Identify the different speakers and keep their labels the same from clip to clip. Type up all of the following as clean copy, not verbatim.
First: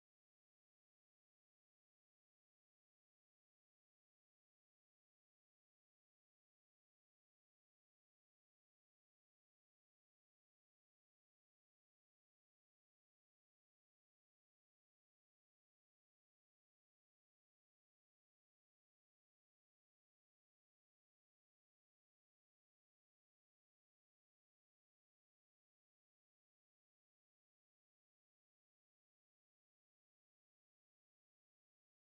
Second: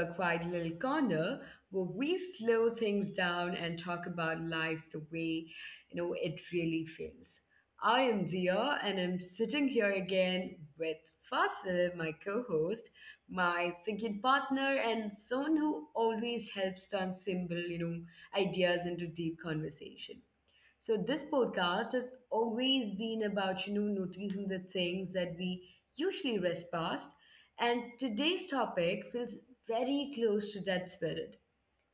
Speaker 1: our quiet little corner where we slow things down and talk about life the way it really feels. I am Dia, and I'm sitting here again with Fasil, my co-host, my thinking partner, and someone who always helps turn simple ideas into deep conversation. So this podcast has always been about noticing the things that we usually rest past. And today's topic feels very close to that spirit.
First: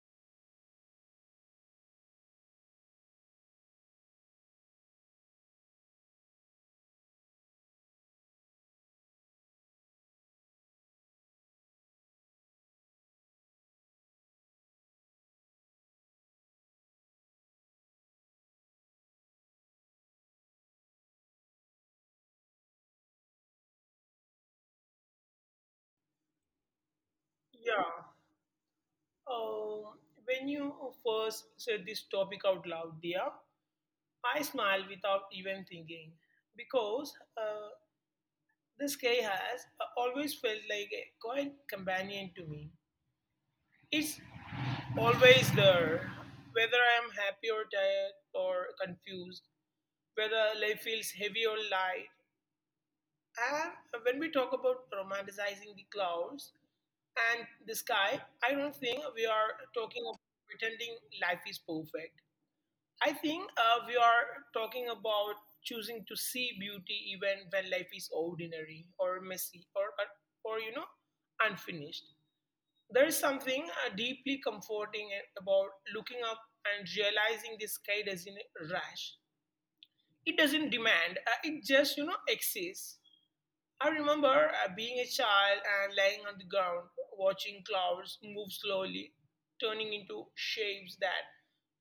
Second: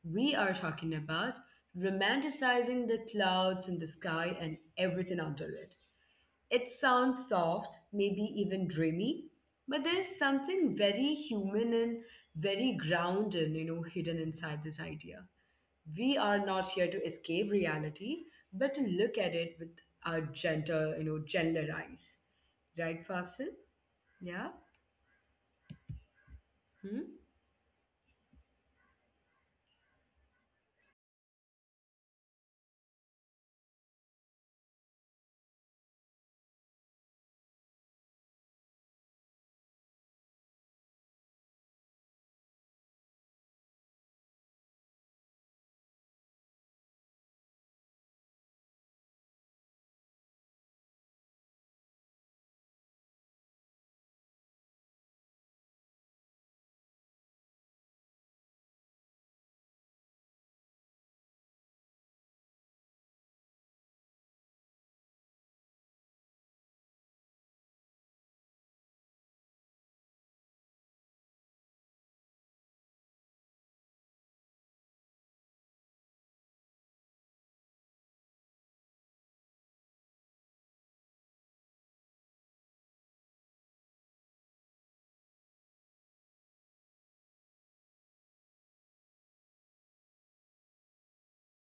Speaker 1: We are talking about romanticizing the clouds in the sky and everything under it. It sounds soft, maybe even dreamy, but there's something very human and very grounded hidden inside this idea. We are not here to escape reality, but to look at it with our gentle gentler eyes. Right, Fasil? Yeah? Hmm?
Speaker 2: Yeah. Um, when you first said this topic out loud, dear, I smiled without even thinking because the sky has always felt like a quiet companion to me. It's always there, whether I am happy or tired or confused, whether life feels heavy or light. And when we talk about romanticizing the clouds and the sky, I don't think we are talking about pretending life is perfect. I think we are talking about choosing to see beauty even when life is ordinary or messy or unfinished. There is something deeply comforting about looking up and realizing the sky doesn't rush. It doesn't demand. It just exists. I remember being a child and lying on the ground, watching clouds move slowly, turning into shapes that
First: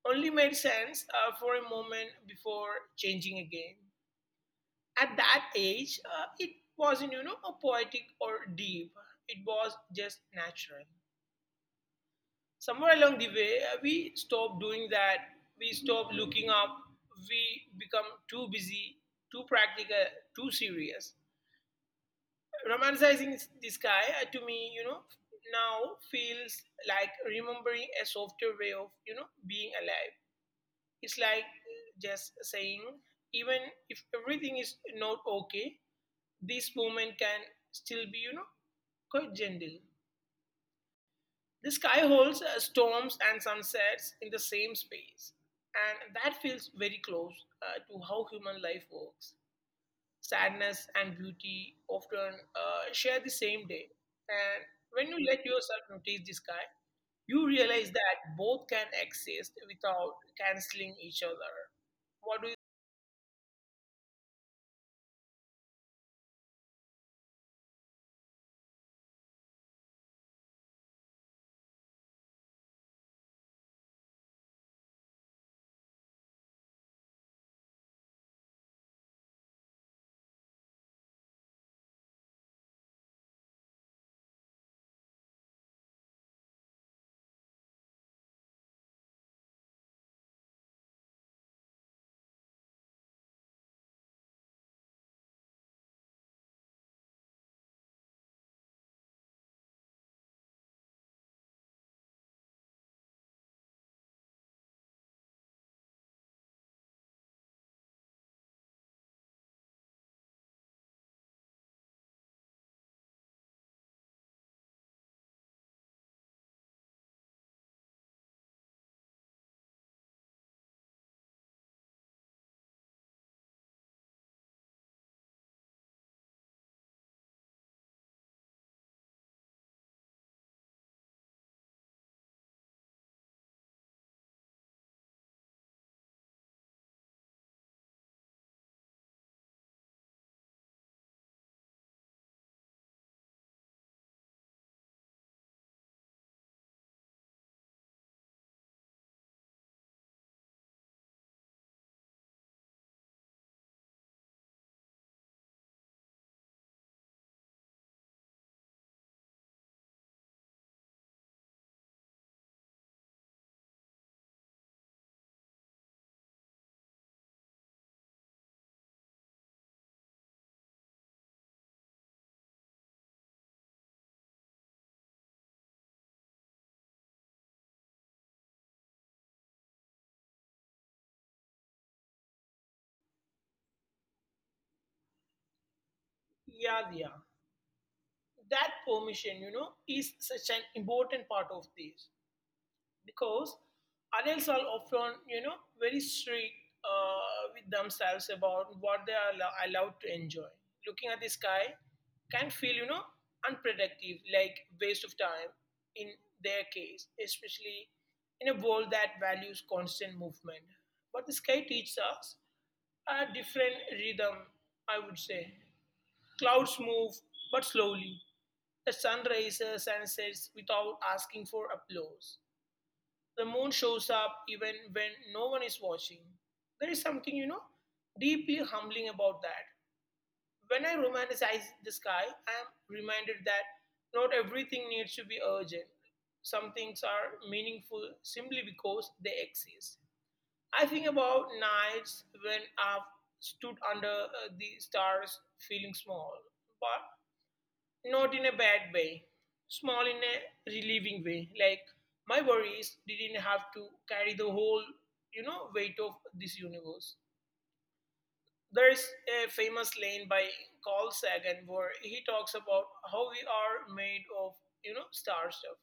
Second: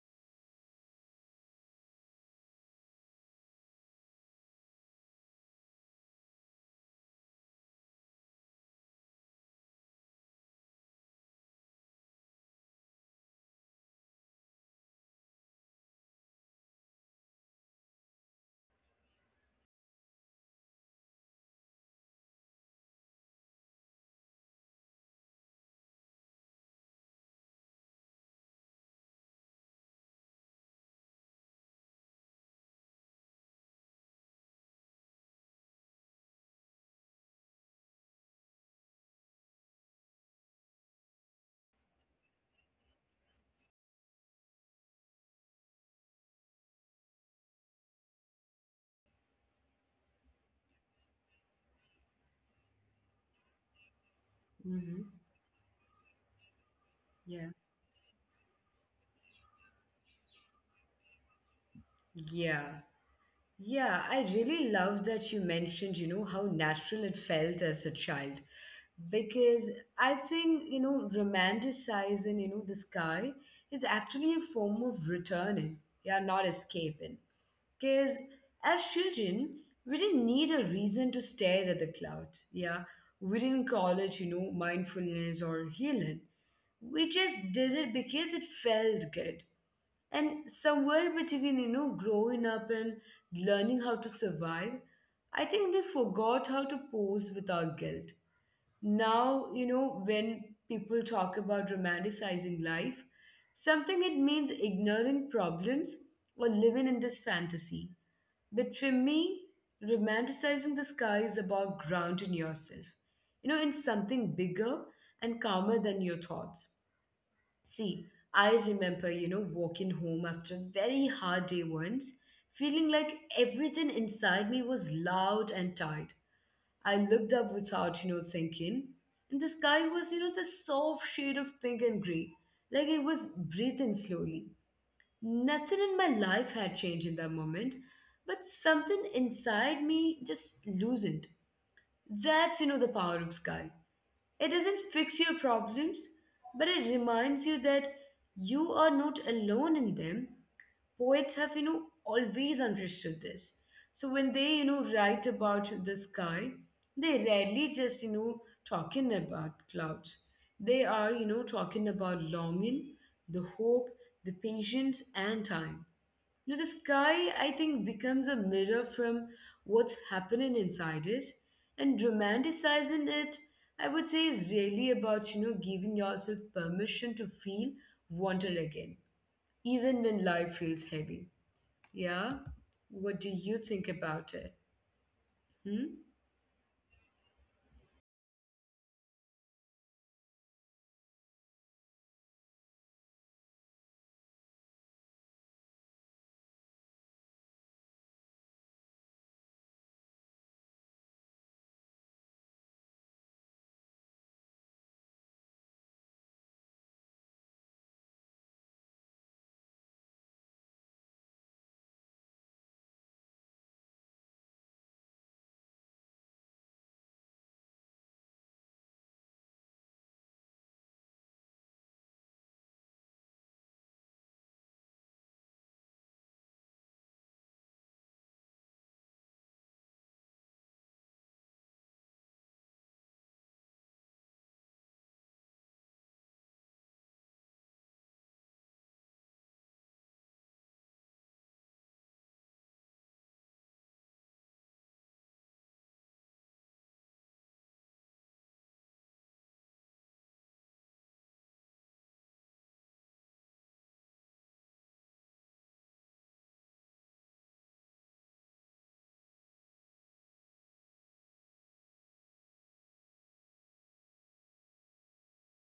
Speaker 2: only made sense for a moment before changing again. At that age, it wasn't a poetic or deep. It was just natural. Somewhere along the way, we stopped doing that. We stopped looking up. We become too busy, too practical, too serious. Romanticizing this guy to me, now feels like remembering a softer way of being alive. It's like just saying, even if everything is not okay, this moment can still be quite gentle. The sky holds storms and sunsets in the same space, and that feels very close to how human life works. Sadness and beauty often share the same day. And when you
Speaker 1: Mm-hmm.
Speaker 2: let yourself notice the sky, you
Speaker 1: Yeah.
Speaker 2: realize that both can exist without canceling each other. What do you,
Speaker 1: Yeah. Yeah, I really love that you mentioned how natural it felt as a child. Because I think romanticizing the sky is actually a form of returning. Yeah, not escaping. Because as children, we didn't need a reason to stare at the clouds. Yeah. We didn't call it mindfulness or healing. We just did it because it felt good. And somewhere between growing up and learning how to survive, I think we forgot how to pose without guilt. Now when people talk about romanticizing life, something it means ignoring problems or living in this fantasy. But for me, romanticizing the sky is about grounding yourself in something bigger and calmer than your thoughts. See, I remember walking home after a very hard day once, feeling like everything inside me was loud and tight. I looked up without thinking, and the sky was the soft shade of pink and gray, like it was breathing slowly. Nothing in my life had changed in that moment, but something inside me just loosened. That's the power of sky. It doesn't fix your problems, but it reminds you that you are not alone in them. Poets have always understood this. So when they write about the sky, they rarely just talking about clouds. They are talking about longing, the hope, the patience, and time. The sky, I think, becomes a mirror from what's happening inside it. And romanticizing it, I would say, is really about giving yourself permission to feel wonder again, even when life feels heavy. Yeah? What do you think about it? Hmm?
Speaker 2: yeah, yeah. That permission is such an important part of this. Because adults are often very strict with themselves about what they are allowed to enjoy looking at the sky can feel unproductive, like waste of time in their case, especially in a world that values constant movement. But the sky teaches us a different rhythm, I would say. Clouds move but slowly. The sun rises and sets without asking for applause. The moon shows up even when no one is watching. There is something deeply humbling about that. When I romanticize the sky, I am reminded that not everything needs to be urgent. Some things are meaningful simply because they exist. I think about nights when I've stood under the stars feeling small, but not in a bad way, small in a relieving way. Like my worries didn't have to carry the whole weight of this universe. There is a famous line by Carl Sagan where he talks about how we are made of star stuff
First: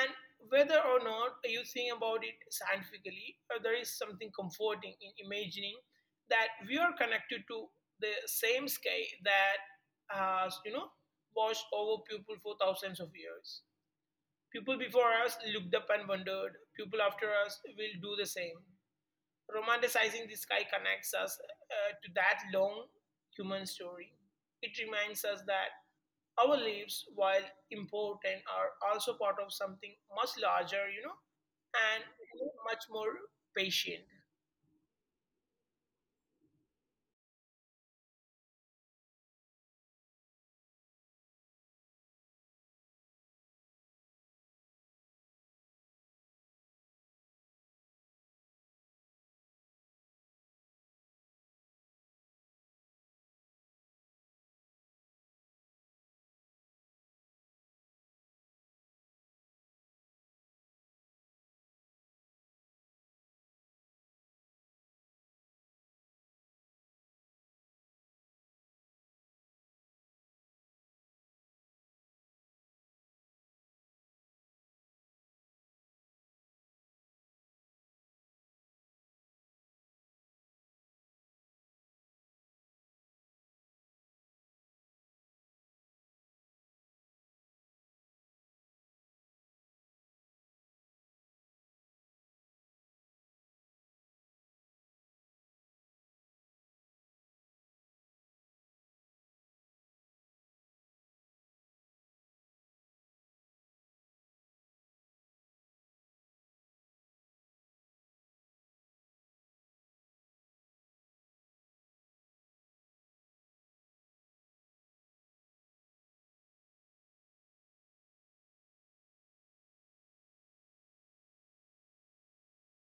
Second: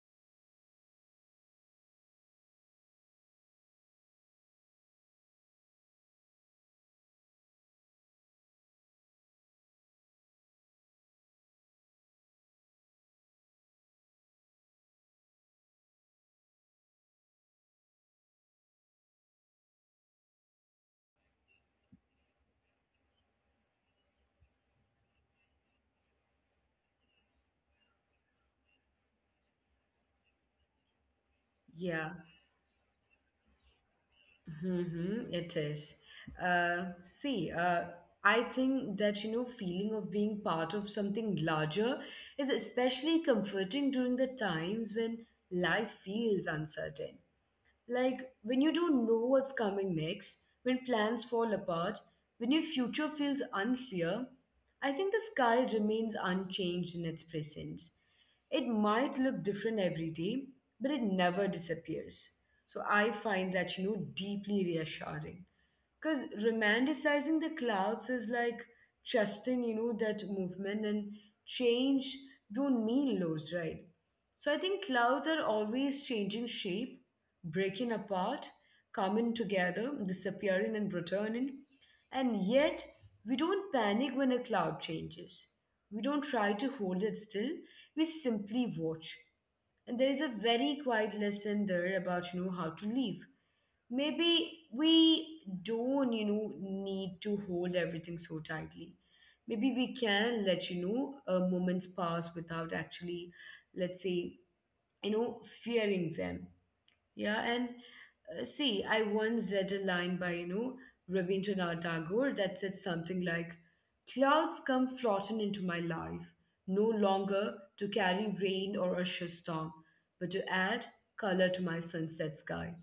Speaker 2: and whether or not you think about it scientifically, there is something comforting in imagining that we are connected to the same sky that has watched over people for thousands of years. People before us looked up and wondered. People after us will do the same. Romanticizing the sky connects us to that long human story. It reminds us that our lives, while important, are also part of something much larger, and
Speaker 1: Yeah.
Speaker 2: much more patient.
Speaker 1: Mm-hmm, it is. See, I think that feeling of being part of something larger is especially comforting during the times when life feels uncertain. Like when you don't know what's coming next, when plans fall apart, when your future feels unclear, I think the sky remains unchanged in its presence. It might look different every day, but it never disappears. So I find that deeply reassuring. Because romanticizing the clouds is like trusting that movement and change don't mean loss, right? So I think clouds are always changing shape, breaking apart, coming together, disappearing and returning. And yet, we don't panic when a cloud changes. We don't try to hold it still, we simply watch. And there is a very quiet lesson there about how to live. Maybe we don't need to hold everything so tightly. Maybe we can let moments pass without actually, let's say, fearing them. Yeah. And see, I once read a line by Rabindranath Tagore that said something like: clouds come floating into my life, no longer to carry rain or a storm, but to add color to my sunset sky.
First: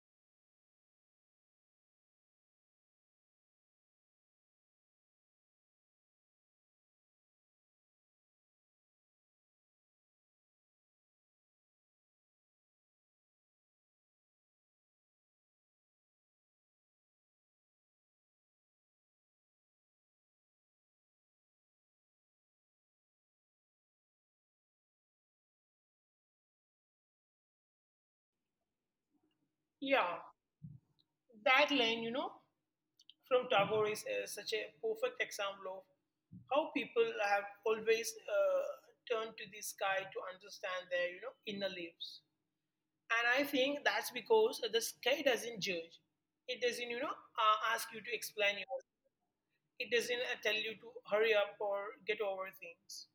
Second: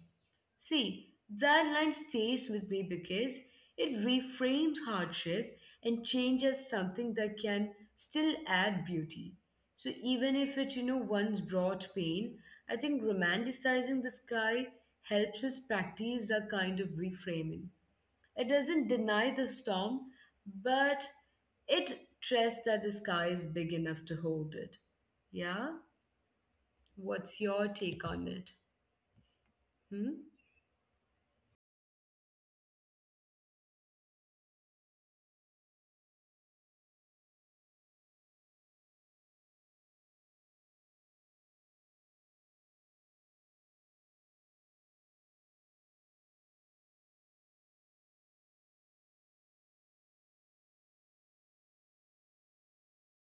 Speaker 1: See, that line stays with me because it reframes hardship and changes something that can still add beauty. So even if it once brought pain, I think romanticizing the sky helps us practice that kind of reframing. It doesn't deny the storm, but it trusts that the sky is big enough to hold it. Yeah? What's your take on it? Hmm?
Speaker 2: Yeah, that line from Tagore is such a perfect example of how people have always turned to the sky to understand their inner lives. And I think that's because the sky doesn't judge. It doesn't ask you to explain yourself. It doesn't tell you to hurry up or get over things.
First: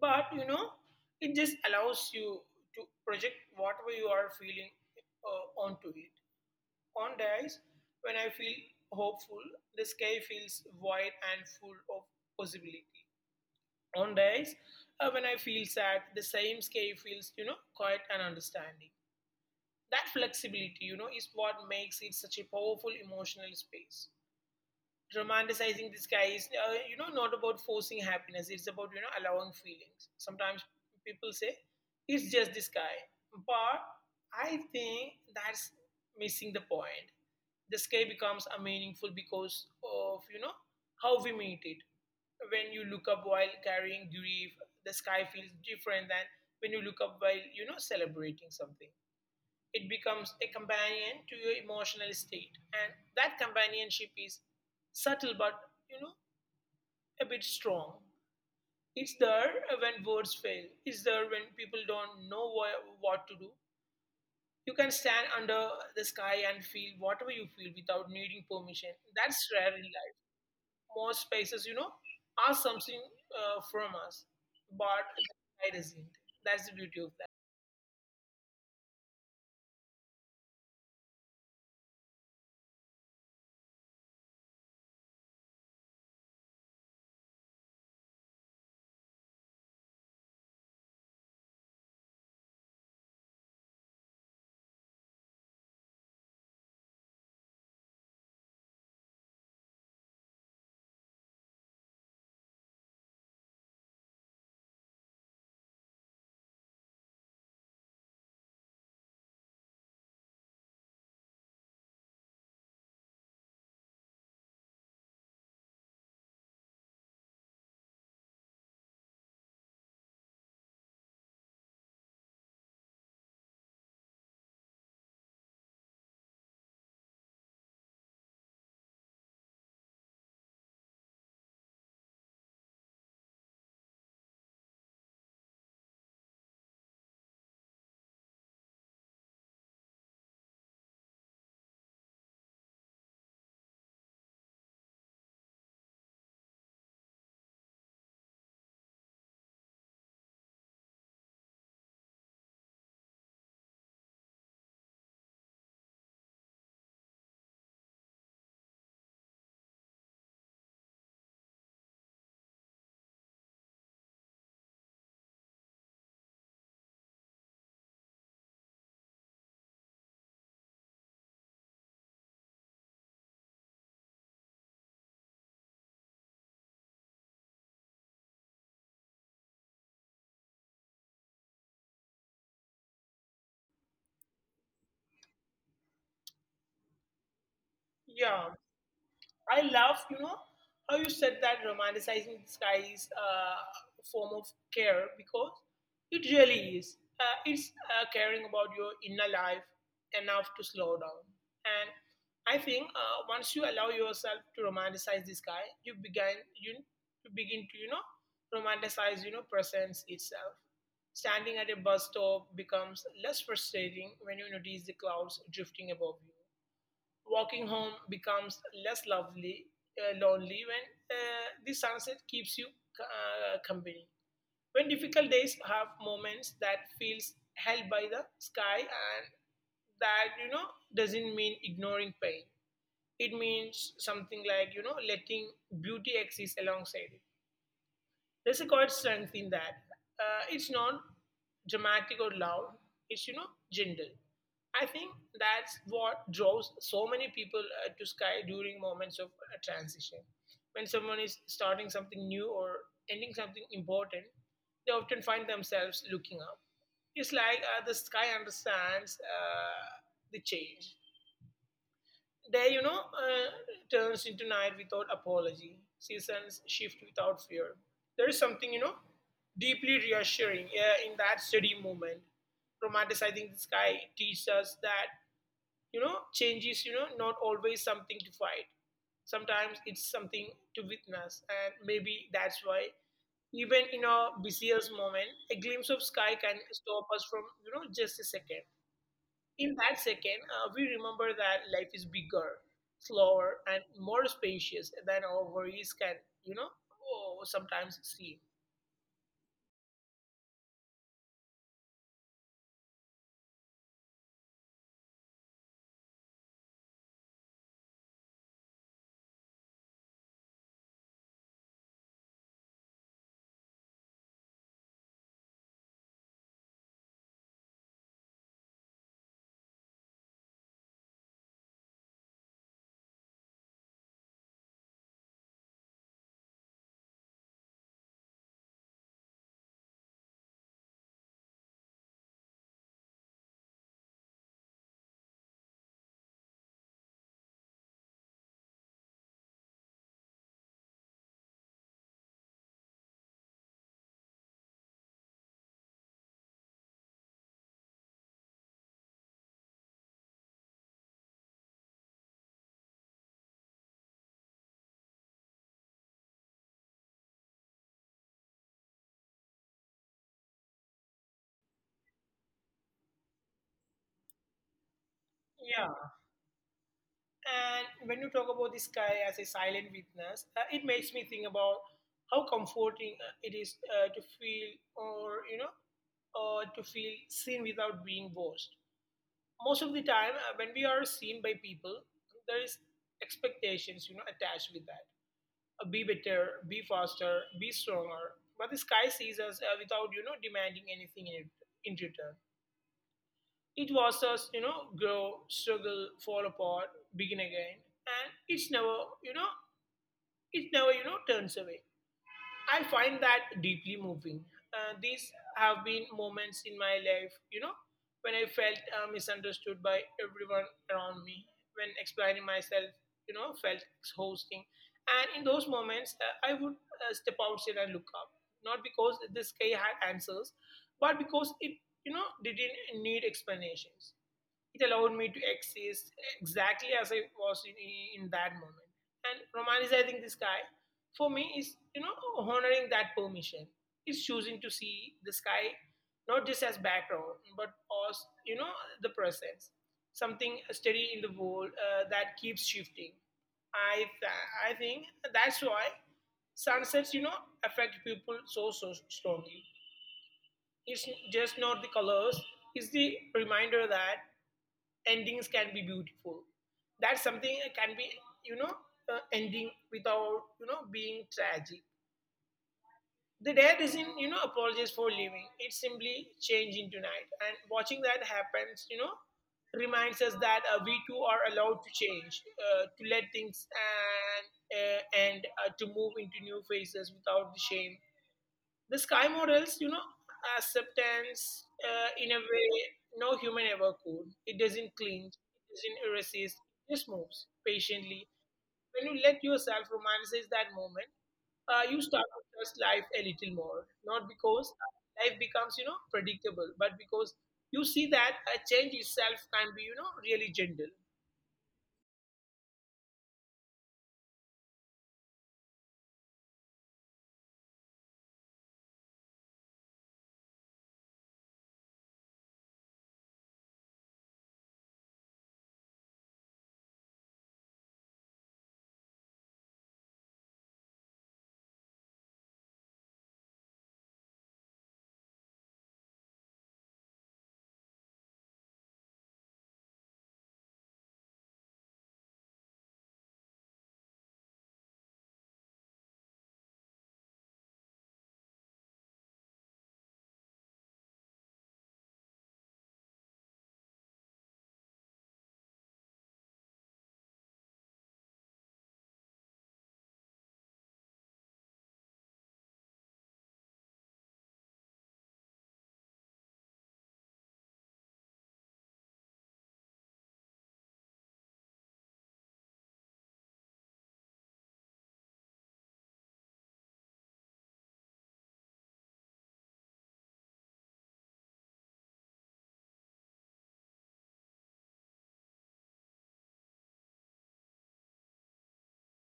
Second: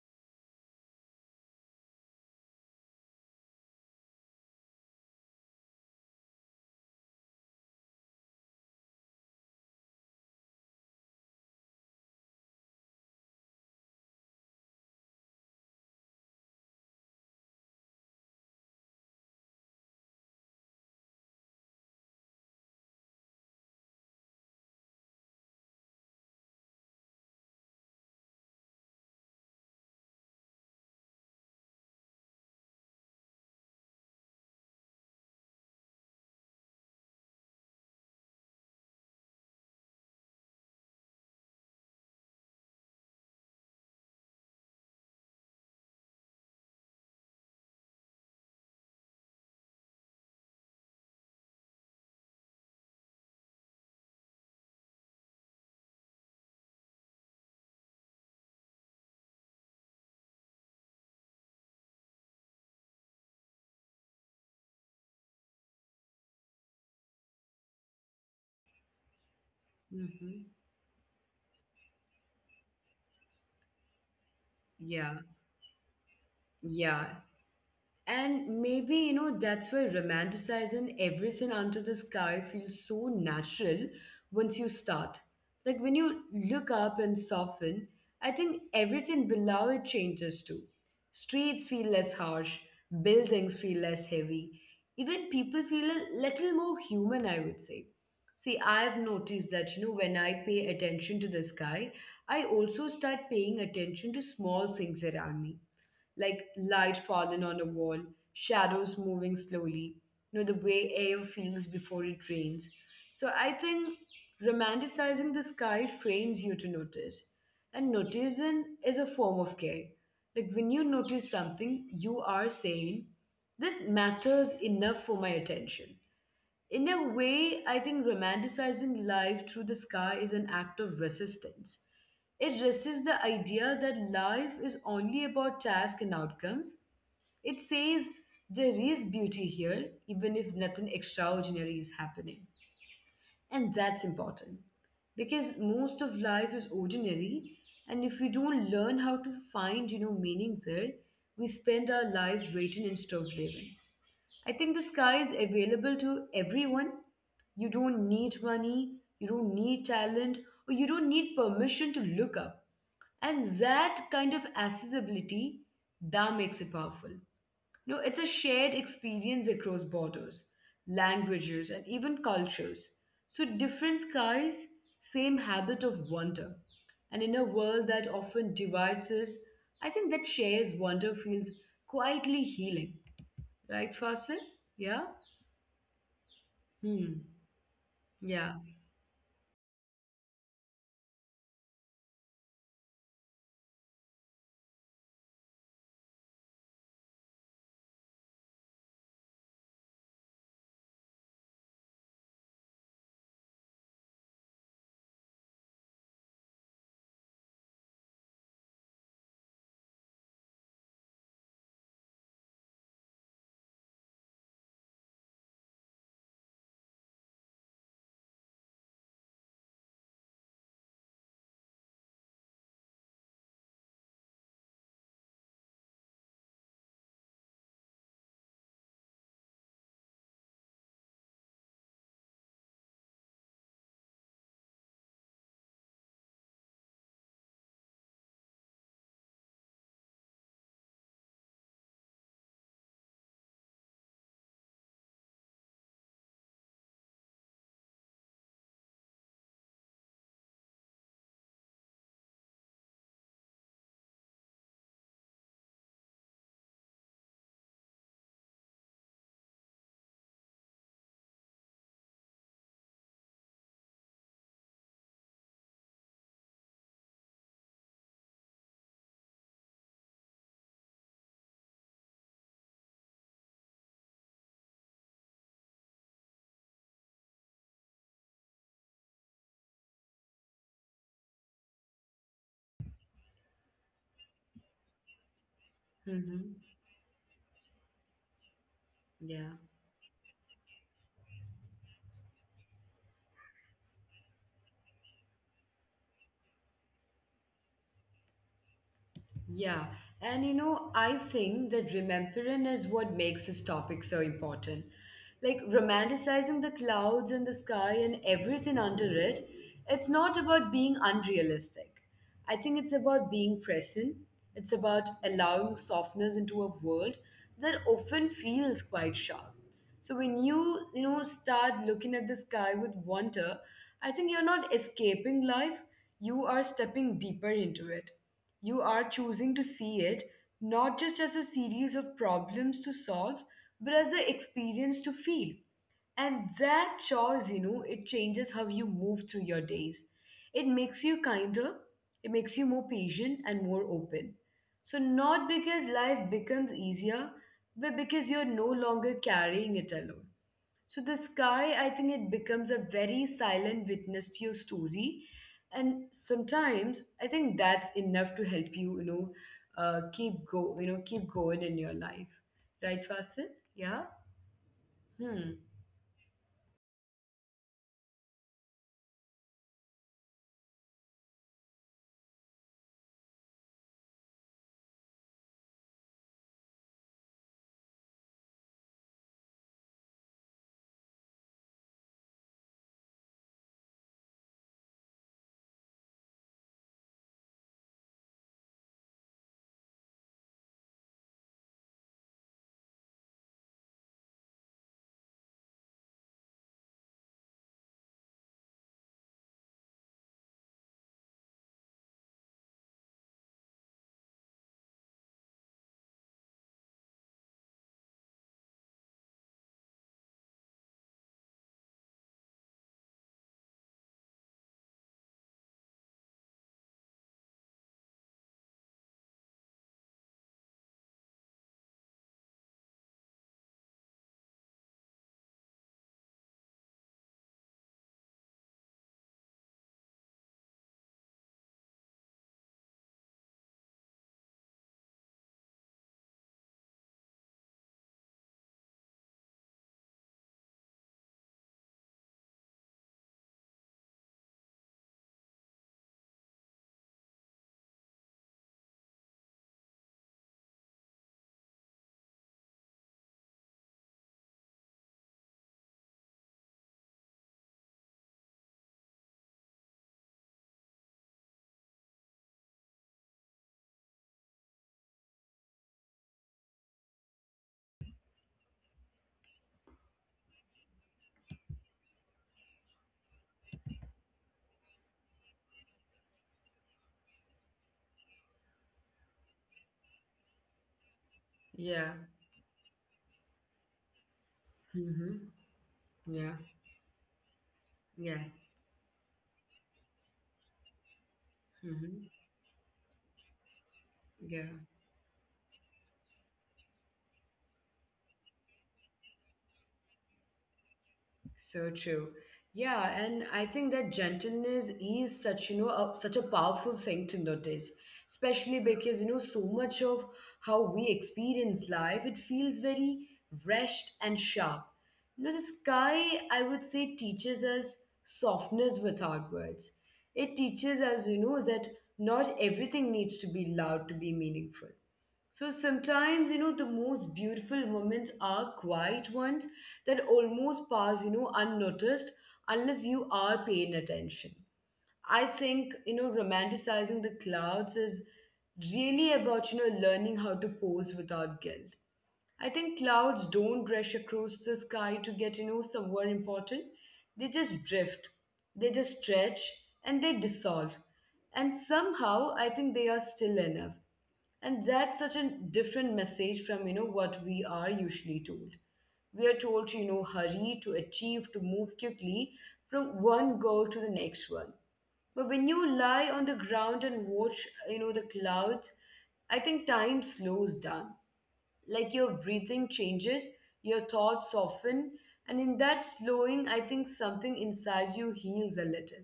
Speaker 2: But it just allows you to project whatever you are feeling onto it. On days when I feel hopeful, the sky feels wide and full of possibility. On days when I feel sad, the same sky feels quiet and understanding. That flexibility is what makes it such a powerful emotional space. Romanticizing the sky is not about forcing happiness. It's about allowing feelings. Sometimes people say it's just the sky, but I think that's missing the point. The sky becomes a meaningful because of how we meet it. When you look up while carrying grief, the sky feels different than when you look up while celebrating something. It becomes a companion to your emotional state, and that companionship is subtle but you know a bit strong. It's there when words fail. It's there when people don't know what to do. You can stand under the sky and feel whatever you feel without needing permission. That's rare in life.
Speaker 1: Mm-hmm.
Speaker 2: Most spaces are something from us, but
Speaker 1: Yeah.
Speaker 2: I doesn't. That's the beauty of
Speaker 1: Yeah.
Speaker 2: that.
Speaker 1: And maybe that's why romanticizing everything under the sky feels so natural once you start. Like when you look up and soften, I think everything below it changes too. Streets feel less harsh, buildings feel less heavy, even people feel a little more human, I would say. See, I've noticed that when I pay attention to the sky, I also start paying attention to small things around me like light falling on a wall, shadows moving slowly the way air feels before it rains. So I think romanticizing the sky trains you to notice. And noticing is a form of care. Like when you notice something, you are saying, this matters enough for my attention. In a way, I think romanticizing life through the sky is an act of resistance. It resists the idea that life is only about tasks and outcomes. It says there is beauty here, even if nothing extraordinary is happening. And that's important because most of life is ordinary. And if we don't learn how to find meaning there, we spend our lives waiting instead of living. I think the sky is available to everyone. You don't need money, you don't need talent, or you don't need permission to look up. And that kind of accessibility that makes it powerful. No, it's a shared experience across borders, languages, and even cultures. So different skies, same habit of wonder. And in a world that often divides us, I think that shares wonder feels quietly healing, right, Fasil? Yeah. Hmm. Yeah.
Speaker 2: Yeah, I love how you said that romanticizing the sky is a form of care, because it really is. It's caring about your inner life enough to slow down. And I think once you allow yourself to romanticize the sky, you begin to romanticize presence itself. Standing at a bus stop becomes less frustrating when you notice the clouds drifting above you. Walking home becomes less lonely when the sunset keeps you company. When difficult days have moments that feels held by the sky, and that doesn't mean ignoring pain. It means something like letting beauty exist alongside it. There's a quiet strength in that. It's not dramatic or loud. It's gentle. I think that's what draws so many people to Sky during moments of transition. When someone is starting something new or ending something important, they often find themselves looking up. It's like the sky understands the change. Day turns into night without apology. Seasons shift without fear. There is something deeply reassuring in that steady movement. Romanticizing the sky teaches us that change is not always something to fight. Sometimes it's something to witness. And maybe that's why, even in our busiest moment, a glimpse of sky can
Speaker 1: Hmm.
Speaker 2: stop us from, you know, just a second.
Speaker 1: Yeah,
Speaker 2: In that second, we remember that life is bigger, slower, and more spacious than our worries can, you know, oh, sometimes seem.
Speaker 1: yeah, and I think that remembering is what makes this topic so important. Like romanticizing the clouds and the sky and everything under it, it's not about being unrealistic. I think it's about being present. It's about allowing softness into a world that often feels quite sharp. So when you start looking at the sky with wonder, I think you're not escaping life, you are stepping deeper into it. You are choosing to see it not just as a series of problems to solve, but as an experience to feel. And that choice it changes how you move through your days. It makes you kinder, it makes you more patient and more open. So, not because life becomes easier, but because you're no longer carrying it alone. So, the sky, I think it becomes a very silent witness to your story. And sometimes I think that's enough to help you, you know, keep go, you know, keep going in your life. Right, Fasil? Yeah? Hmm.
Speaker 2: Yeah. And when you talk about the sky as a silent witness, it makes me think about how comforting it is to feel, or to feel seen without being watched. Most of the time, when we are seen by people, there is expectations, attached with that: be better, be faster, be stronger. But the sky sees us without demanding anything in return. It watches us grow, struggle, fall apart, begin again, and it never turns away. I find that deeply moving. These have been moments in my life, when I felt misunderstood by everyone around me, when explaining myself, felt exhausting. And in those moments, I would step outside and look up, not because this sky had answers, but because it didn't need explanations. It allowed me to exist exactly as I was in that moment. And romanticizing this guy for me is honoring that permission. It's choosing to see the sky not just as background, but as, you know, the presence. Something steady in the world that keeps shifting. I think that's why sunsets affect people so, so strongly. It's just not the colors, it's the reminder that endings can be beautiful. That's something that can be, you know, ending without, being tragic. The death isn't, apologies for living. It's simply change into night. And watching that happens, reminds us that we too are allowed to change, to let things and to move into new phases without the shame. The sky models, acceptance
Speaker 1: Yeah.
Speaker 2: in a way no human ever could. It doesn't clinch,
Speaker 1: Mm-hmm.
Speaker 2: it doesn't resist,
Speaker 1: Yeah,
Speaker 2: it just moves patiently.
Speaker 1: yeah.
Speaker 2: When you let yourself romanticize that moment, you start
Speaker 1: Hmm.
Speaker 2: to trust life a little more. Not
Speaker 1: Yeah.
Speaker 2: because life becomes, predictable, but because you see that a change itself can be, really gentle.
Speaker 1: So true. Yeah, and I think that gentleness is such a powerful thing to notice, especially because so much of how we experience life, it feels very rushed and sharp. The sky, I would say, teaches us softness without words. It teaches us that not everything needs to be loud to be meaningful. So sometimes the most beautiful moments are quiet ones that almost pass unnoticed unless you are paying attention. I think romanticizing the clouds is really about learning how to pose without guilt. I think clouds don't rush across the sky to get somewhere important. They just drift, they just stretch, and they dissolve. And somehow, I think they are still enough. And that's such a different message from what we are usually told. We are told to hurry, to achieve, to move quickly from one goal to the next one. But when you lie on the ground and watch the clouds, I think time slows down. Like your breathing changes, your thoughts soften, and in that slowing, I think something inside you heals a little.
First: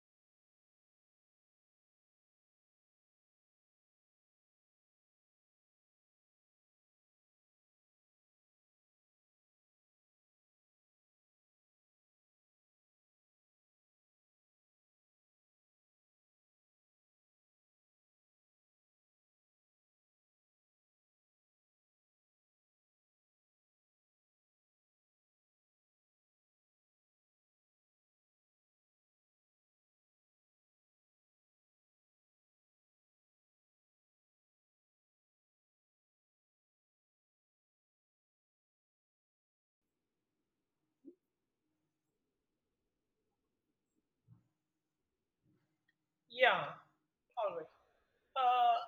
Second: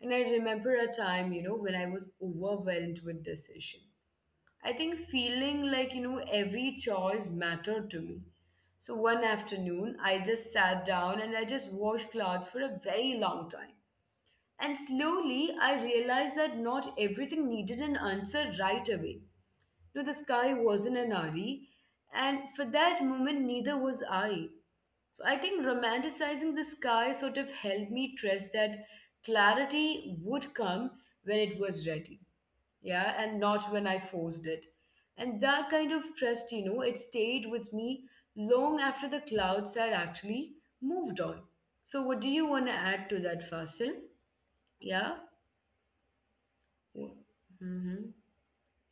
Speaker 1: And I remember a time when I was overwhelmed with decision. I think feeling like every choice mattered to me. So one afternoon, I just sat down and I just washed clothes for a very long time. And slowly, I realized that not everything needed an answer right away. No, the sky wasn't an hurry, and for that moment, neither was I. So I think romanticizing the sky sort of helped me trust that clarity would come when it was ready, yeah, and not when I forced it. And that kind of trust it stayed with me long after the clouds had actually moved on. So, what do you want to add to that, Fasil? Yeah.
Speaker 2: Yeah, all right.
Speaker 1: Mm-hmm.
Speaker 2: Uh,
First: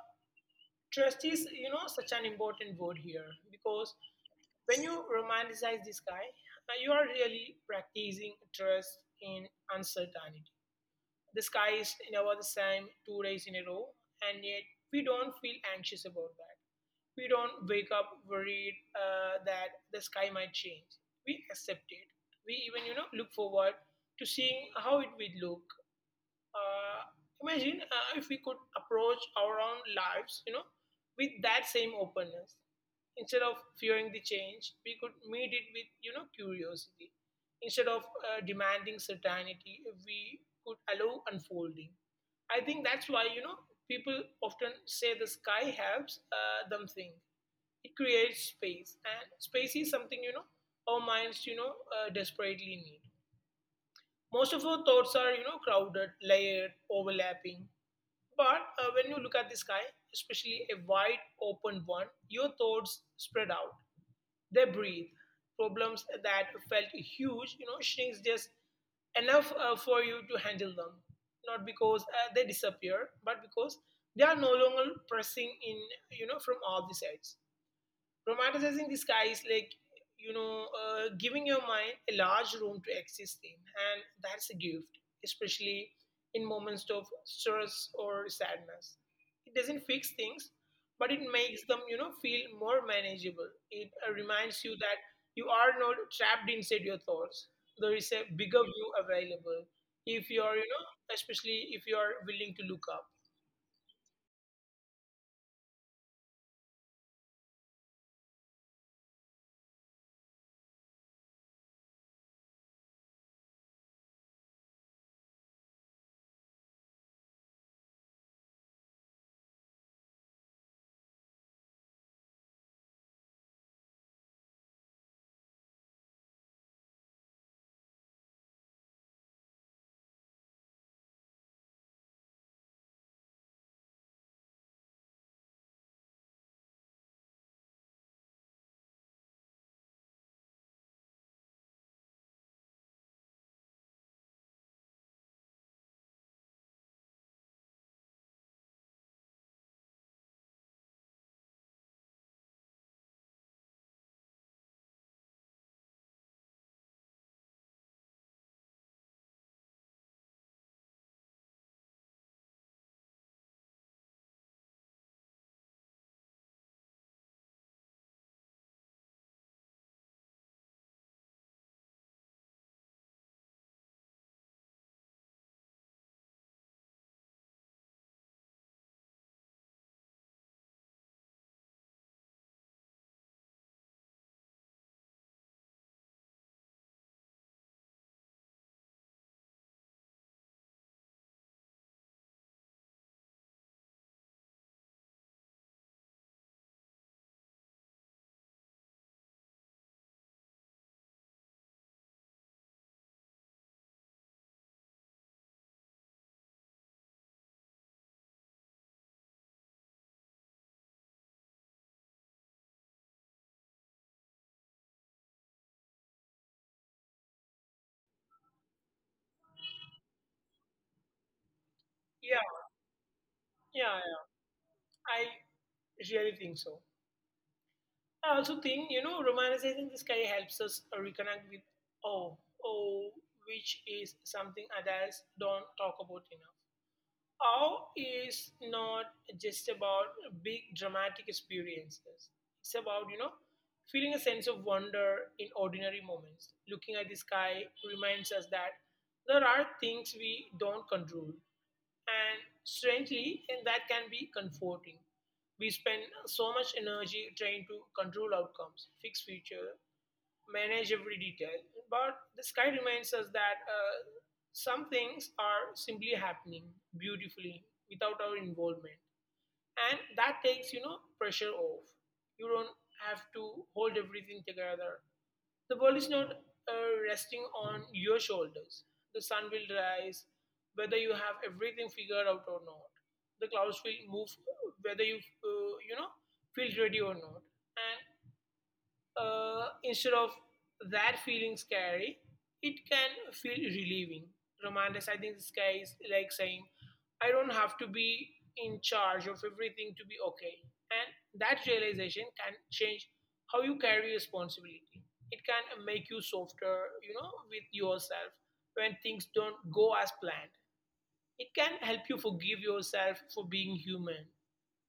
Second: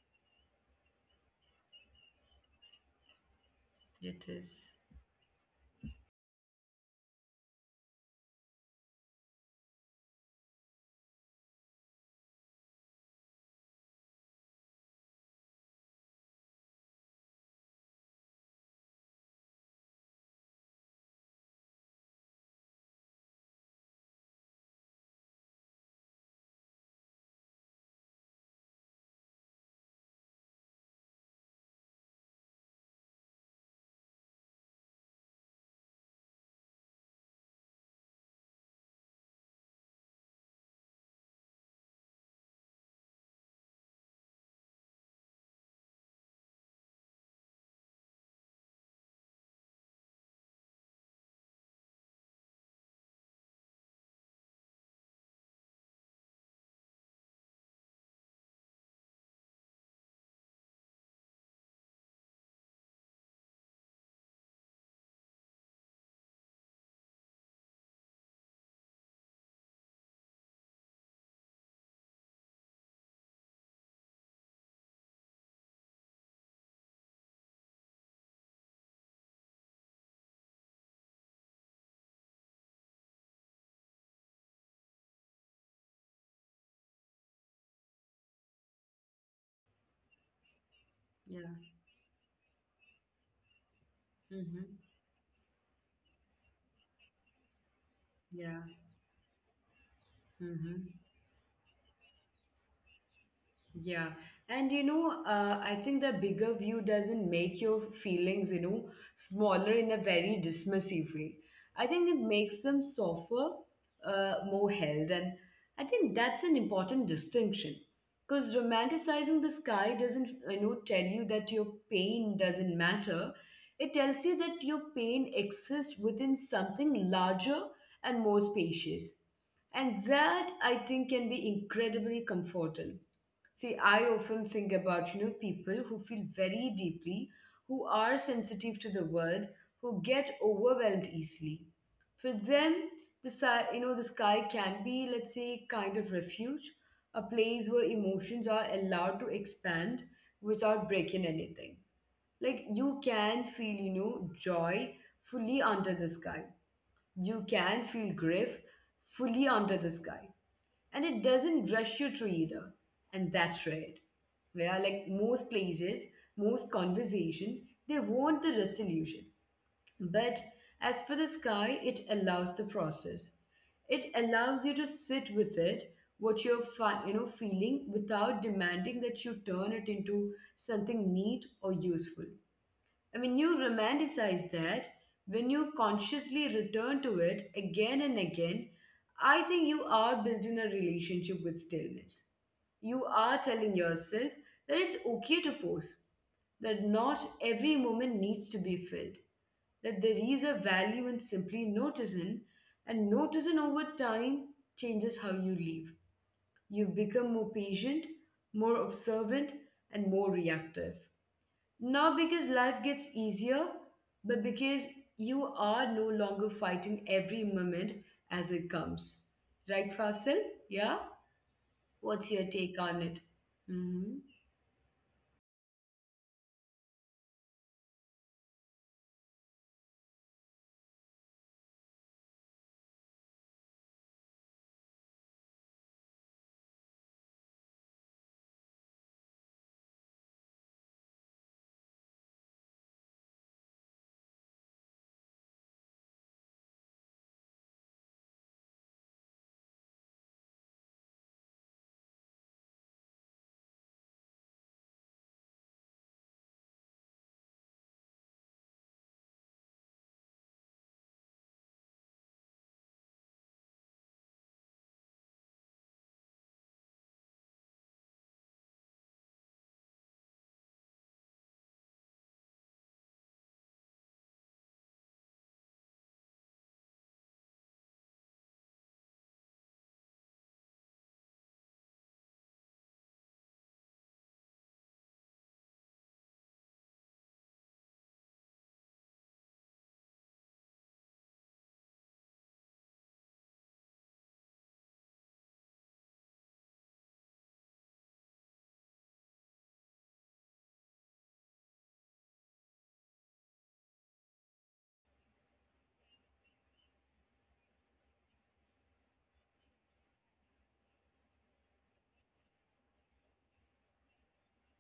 Speaker 2: trust is, such an important word here, because
Speaker 1: It is.
Speaker 2: when you romanticize this guy, you are really practicing trust in uncertainty. The sky is never the same 2 days in a row, and yet we don't feel anxious about that. We don't wake up worried that the sky might change. We accept it. We even, look forward to seeing how it will look. Uh, imagine if we could approach our own lives, with that same openness. Instead of fearing the change, we could meet it with, curiosity. Instead of demanding certainty, we could allow unfolding. I think that's why, people often say the sky helps them think. It creates space, and space is something, you know, our minds, desperately need. Most of our thoughts are, you know, crowded, layered, overlapping. But when you look at the sky, especially a wide open one, your thoughts spread out. They breathe. Problems that felt huge, you know, shrinks just enough for you to handle them. Not because they disappear, but because they are no longer pressing in, you know, from all the sides. Romanticizing the sky is like, giving your mind a large room to exist in, and that's a gift, especially in moments of stress or sadness. It doesn't fix things, but it
Speaker 1: Yeah.
Speaker 2: makes them, you know, feel more manageable. It reminds you
Speaker 1: Mm-hmm.
Speaker 2: that you are not trapped inside your thoughts. There is a
Speaker 1: Yeah.
Speaker 2: bigger view available if you are,
Speaker 1: Mm-hmm.
Speaker 2: especially if you are willing to look up.
Speaker 1: Yeah. And I think the bigger view doesn't make your feelings, smaller in a very dismissive way. I think it makes them softer, more held. And I think that's an important distinction. Because romanticizing the sky doesn't, tell you that your pain doesn't matter. It tells you that your pain exists within something larger and more spacious. And that, I think, can be incredibly comforting. See, I often think about, people who feel very deeply, who are sensitive to the world, who get overwhelmed easily. For them, the sky can be, let's say, kind of refuge, a place where emotions are allowed to expand without breaking anything. Like you can feel, joy fully under the sky. You can feel grief fully under the sky and it doesn't rush you through either. And that's right. Where like most places, most conversation, they want the resolution. But as for the sky, it allows the process. It allows you to sit with it, what you're feeling, without demanding that you turn it into something neat or useful. I mean, you romanticize that when you consciously return to it again and again. I think you are building a relationship with stillness. You are telling yourself that it's okay to pause, that not every moment needs to be filled, that there is a value in simply noticing, and noticing over time changes how you live. You become more patient, more observant, and more reactive. Not because life gets easier, but because you are no longer fighting every moment as it comes. Right, Fasil? Yeah?
Speaker 2: Yeah,
Speaker 1: What's your take on it?
Speaker 2: yeah, yeah.
Speaker 1: Hmm.
Speaker 2: I really think so. I also think, you know, romanticizing this guy helps us reconnect with awe, awe, which is something adults don't talk about enough. Awe is not just about big dramatic experiences. It's about, you know, feeling a sense of wonder in ordinary moments. Looking at the sky reminds us that there are things we don't control. And strangely, and that can be comforting. We spend so much energy trying to control outcomes, fix future, manage every detail. But the sky reminds us that some things are simply happening beautifully without our involvement. And that takes, you know, pressure off. You don't have to hold everything together. The world is not resting on your shoulders. The sun will rise whether you have everything figured out or not. The clouds will move whether you, feel ready or not. And instead of that feeling scary, it can feel relieving. Romanticizing the sky is like saying, I don't have to be in charge of everything to be okay. And that realization can change how you carry responsibility. It can make you softer, you know, with yourself when things don't go as planned. It can help you forgive yourself for being human,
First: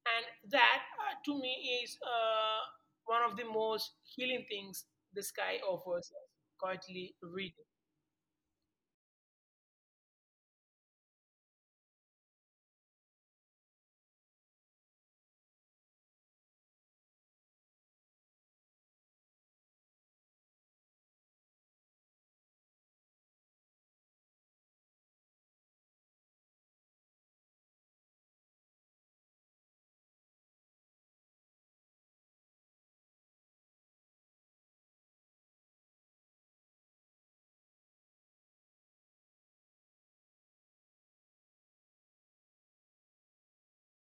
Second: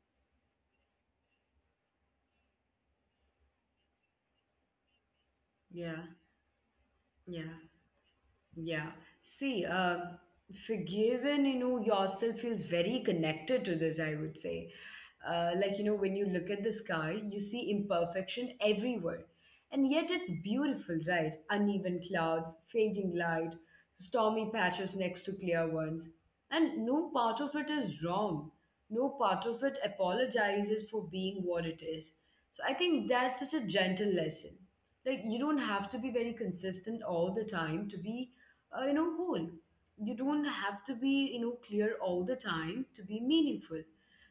Speaker 2: and that, to me, is one of the most healing things the sky
Speaker 1: Yeah,
Speaker 2: offers us, quietly
Speaker 1: yeah.
Speaker 2: reading.
Speaker 1: Yeah. See, forgiven, yourself feels very connected to this, I would say. Like, when you look at the sky, you see imperfection everywhere. And yet it's beautiful, right? Uneven clouds, fading light, stormy patches next to clear ones. And no part of it is wrong. No part of it apologizes for being what it is. So I think that's such a gentle lesson, like you don't have to be very consistent all the time to be whole. You don't have to be clear all the time to be meaningful.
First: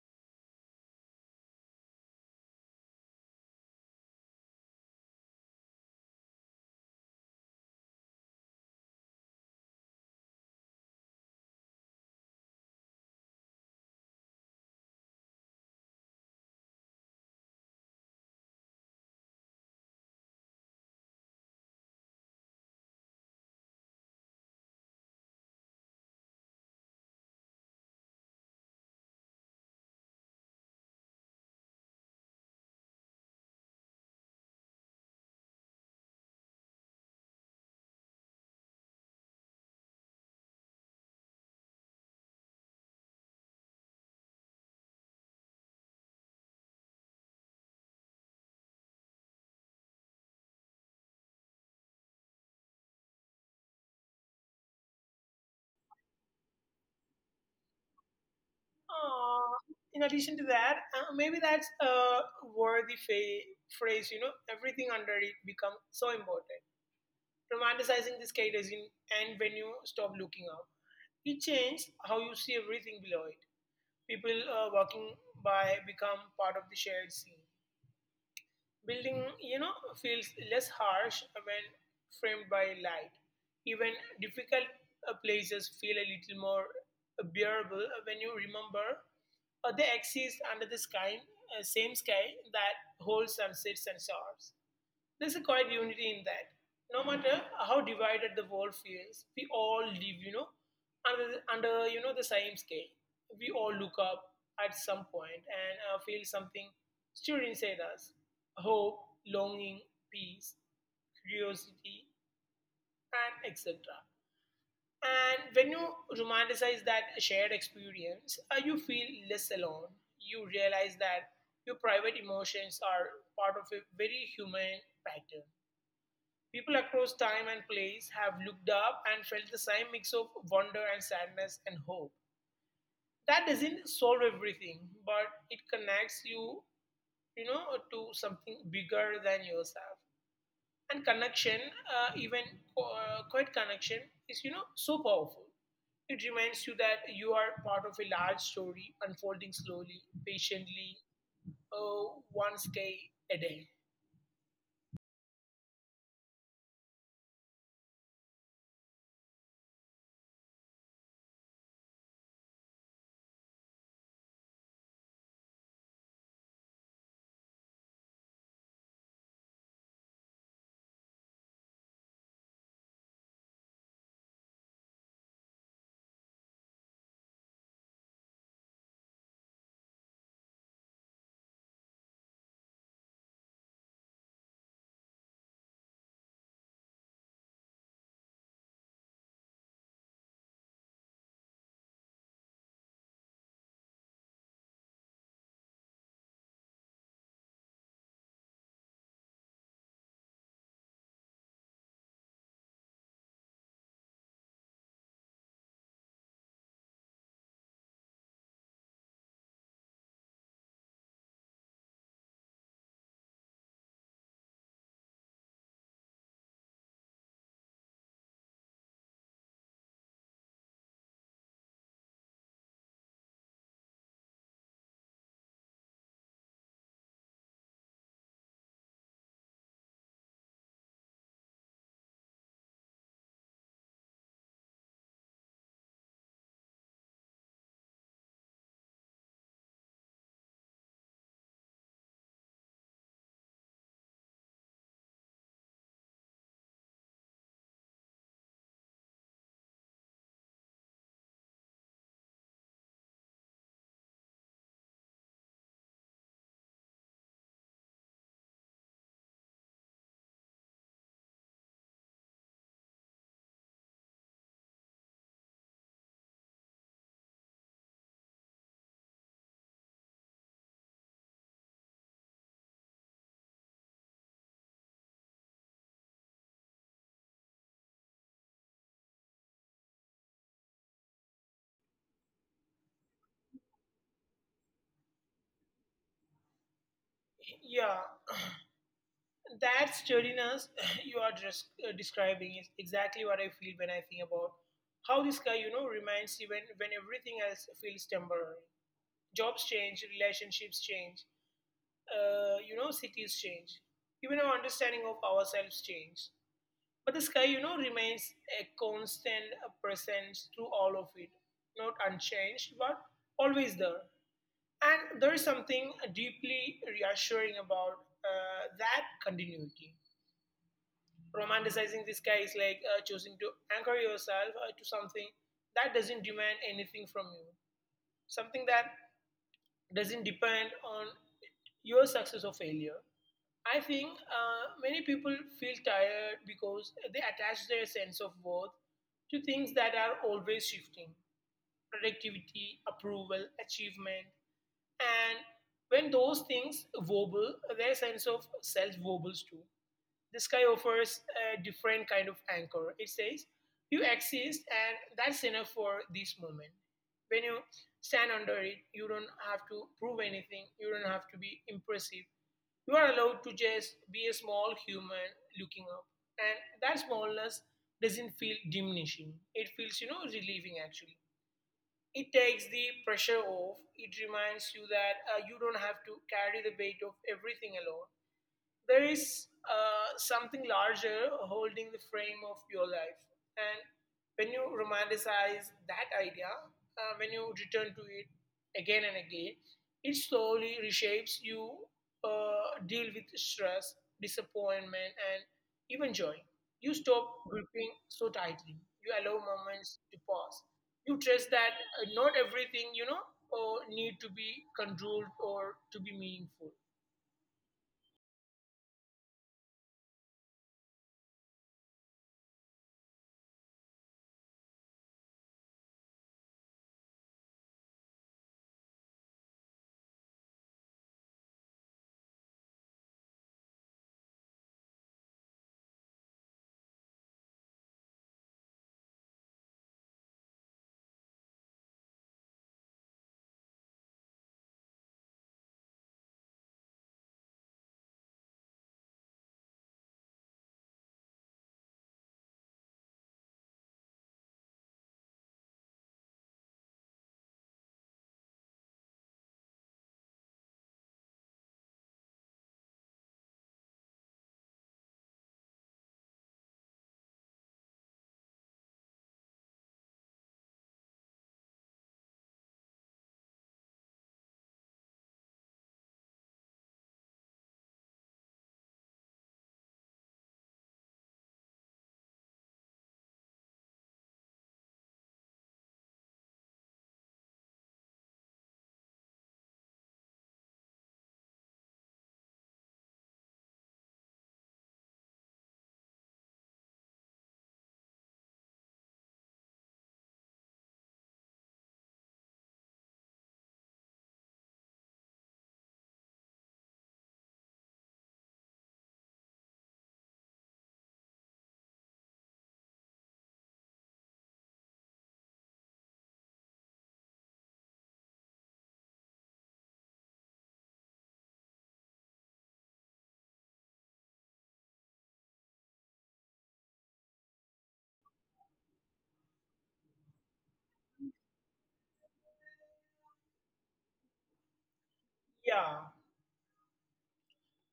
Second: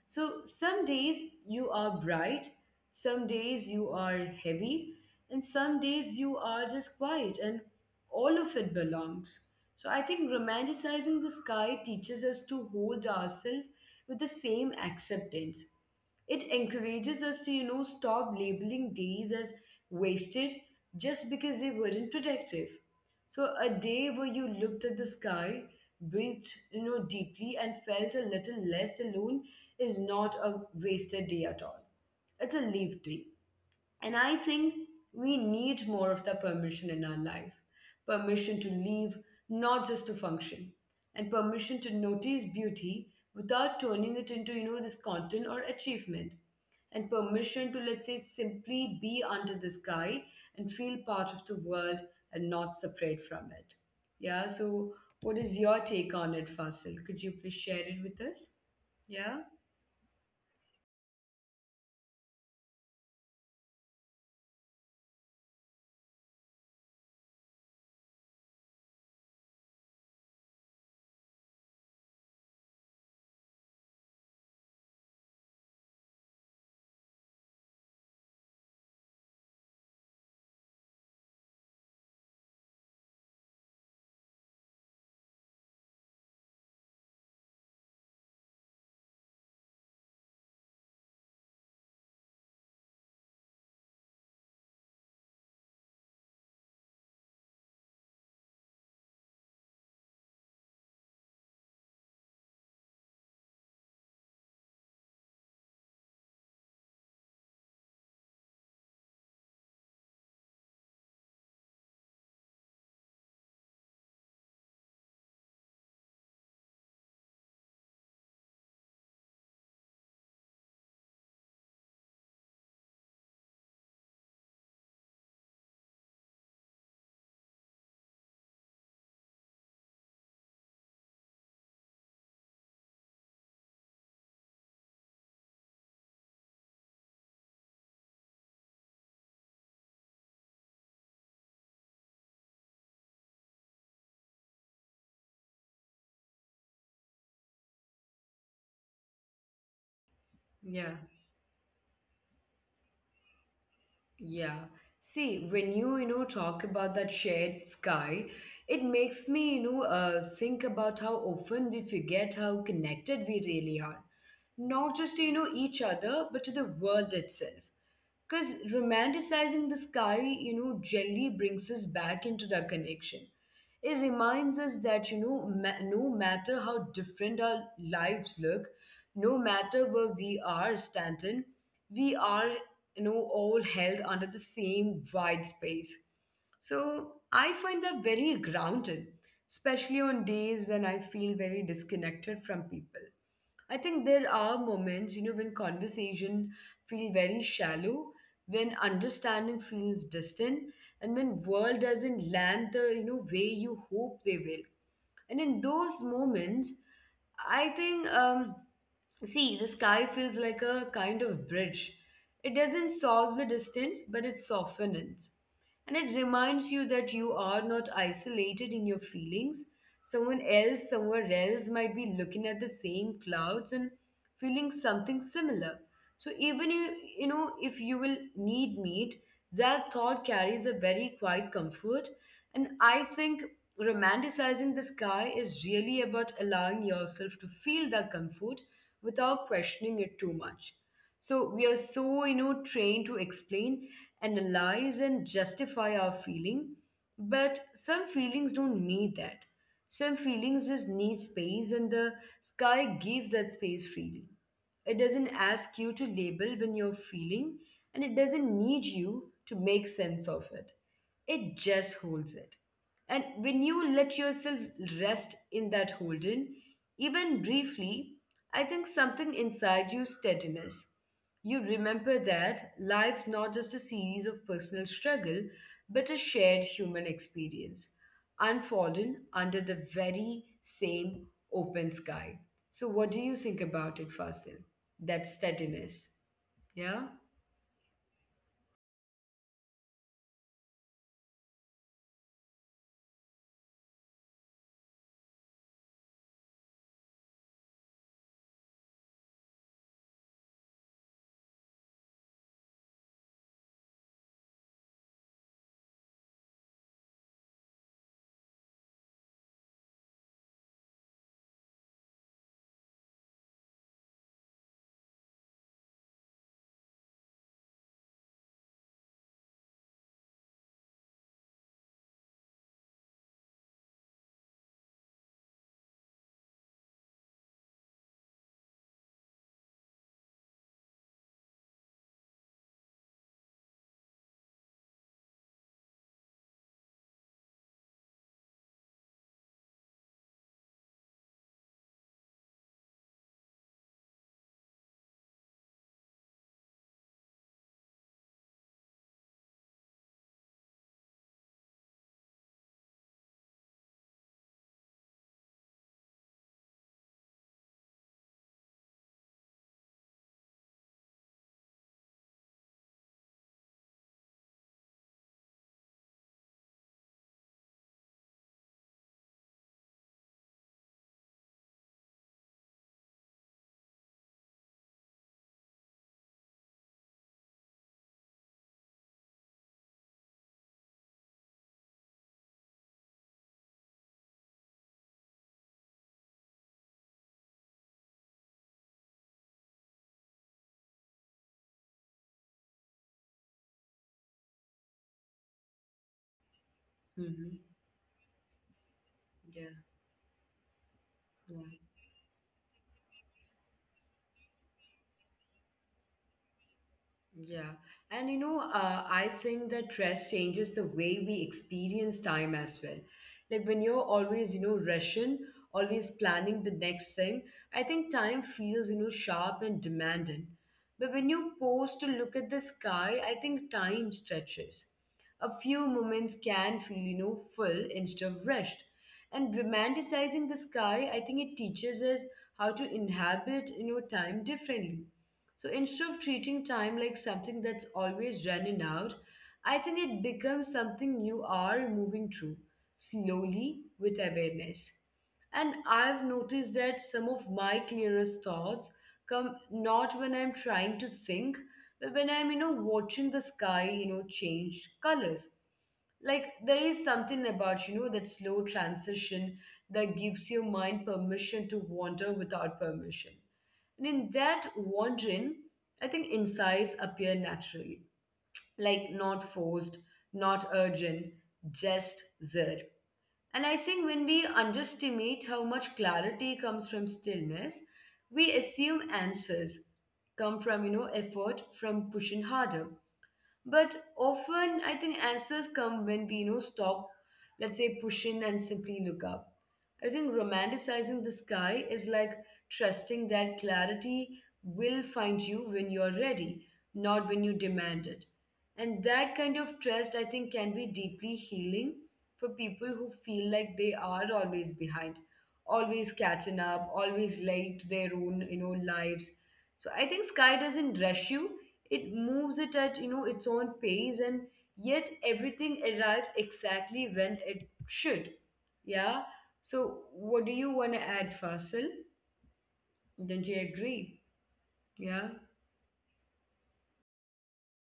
Speaker 1: So some days you are bright, some days you are heavy, and some days you are just quiet, and all of it belongs. So I think romanticizing the sky teaches us to hold ourselves with the same acceptance. It encourages us to stop labeling days as wasted just because they weren't productive. So a day where you looked at the sky, breathed, deeply and felt a little less alone is not a wasted day at all. It's a leave day. And I think we need more of that permission in our life, permission to live, not just to function, and permission to notice beauty without turning it into, this content or achievement, and permission to, let's say, simply be under the sky and feel part of the world and not separate from it. Yeah, so what is your take on it, Fasil? Could you please share it with us? Yeah?
Speaker 2: Uh, in addition to that, maybe that's a worthy phrase, you know, everything under it becomes so important. Romanticizing the sky doesn't end when you stop looking up. It changes how you see everything below it. People walking by become part of the shared scene. Building, you know, feels less harsh when framed by light. Even difficult places feel a little more bearable when you remember they exist under the sky, same sky that holds sunsets and stars. There's a quiet unity in that. No matter how divided the world feels, we all live, you know, under, under you know, the same scale. We all look up at some point and feel something stirred inside us. Hope, longing, peace, curiosity, and etc. And when you romanticize that shared experience, you feel less alone. You realize that your private emotions are part of a very human pattern. People across time and place have looked up and felt the same mix of wonder and sadness and hope. That doesn't solve everything, but it connects you, you know, to something bigger than yourself. And connection, even quiet connection, is you know so powerful. It reminds you that you are part of a large story unfolding slowly,
Speaker 1: Yeah.
Speaker 2: patiently, one day a day.
Speaker 1: Yeah. See, when you, talk about that shared sky, it makes me, think about how often we forget how connected we really are. Not just to, each other, but to the world itself. Because romanticizing the sky, generally brings us back into that connection. It reminds us that, no matter how different our lives look, no matter where we are standing, we are, all held under the same wide space. So I find that very grounded, especially on days when I feel very disconnected from people. I think there are moments, when conversation feel very shallow, when understanding feels distant, and when world doesn't land the, way you hope they will. And in those moments, I think, see, the sky feels like a kind of bridge. It doesn't solve the distance, but it softens. And it reminds you that you are not isolated in your feelings. Someone else somewhere else might be looking at the same clouds and feeling something similar. So even you, if you will need meat, that thought carries a very quiet comfort. And I think romanticizing the sky is really about allowing yourself to feel that comfort without questioning it too much. So we are so, trained to explain, analyze, and justify our feeling, but some feelings don't need that. Some feelings just need space, and the sky gives that space freely. It doesn't ask you to label when you're feeling, and it doesn't need you to make sense of it. It just holds it. And when you let yourself rest in that holding, even briefly, I think something inside you steadiness. You remember that life's not just a series of personal struggle, but a shared human experience, unfolding under the very same open sky. So, what do you think about it, Fasil? That steadiness. Yeah?
Speaker 2: Yeah. That sturdiness you are just describing is exactly what I feel when I think about how this guy, you know, reminds you when everything else feels temporary. Jobs change, relationships change, cities change, even our understanding of ourselves change. But the sky, you know, remains a constant presence through all of it, not unchanged, but always there. And there is something deeply reassuring about that continuity. Romanticizing this guy is like choosing to anchor yourself to something that doesn't demand anything from you, something that doesn't depend on your success or failure. I think many people feel tired because they attach their sense of worth to things that are always shifting: productivity, approval, achievement. And when those things wobble, their sense of self wobbles too. The sky offers a different kind of anchor. It says, you exist, and that's enough for this moment. When you stand under it, you don't have to prove anything, you don't have to be impressive. You are allowed to just be a small human looking up. And that smallness doesn't feel diminishing, it feels, you know, relieving actually. It takes the pressure off, it reminds you that you don't have to carry the weight of everything alone. There is something larger holding the frame of your life. And when you romanticize that idea, when you return to it again and again, it slowly reshapes you deal with stress, disappointment, and even joy. You stop gripping
Speaker 1: Hmm.
Speaker 2: so tightly. You allow moments to
Speaker 1: Yeah.
Speaker 2: pause. You trust that
Speaker 1: Yeah.
Speaker 2: not everything, you know, need to be controlled or to be meaningful.
Speaker 1: Yeah. And I think that stress changes the way we experience time as well. Like when you're always, rushing, always planning the next thing, I think time feels, sharp and demanding. But when you pause to look at the sky, I think time stretches. A few moments can feel, full instead of rushed. And romanticizing the sky, I think it teaches us how to inhabit, time differently, so instead of treating time like something that's always running out, I think it becomes something you are moving through slowly with awareness. And I've noticed that some of my clearest thoughts come not when I'm trying to think, but when I'm, watching the sky, change colors. Like there is something about, that slow transition that gives your mind permission to wander without permission. And in that wandering, I think insights appear naturally, like not forced, not urgent, just there. And I think when we underestimate how much clarity comes from stillness, we assume answers come from, effort, from pushing harder. But often, I think answers come when we, stop, let's say, pushing and simply look up. I think romanticizing the sky is like trusting that clarity will find you when you're ready, not when you demand it. And that kind of trust, I think, can be deeply healing for people who feel like they are always behind, always catching up, always late to their own, lives. So I think sky doesn't rush you, it moves it at its own pace, and yet everything arrives exactly when it should. Yeah. So what do you want to add, Fasil? Don't you agree? Yeah.
Speaker 2: Yeah.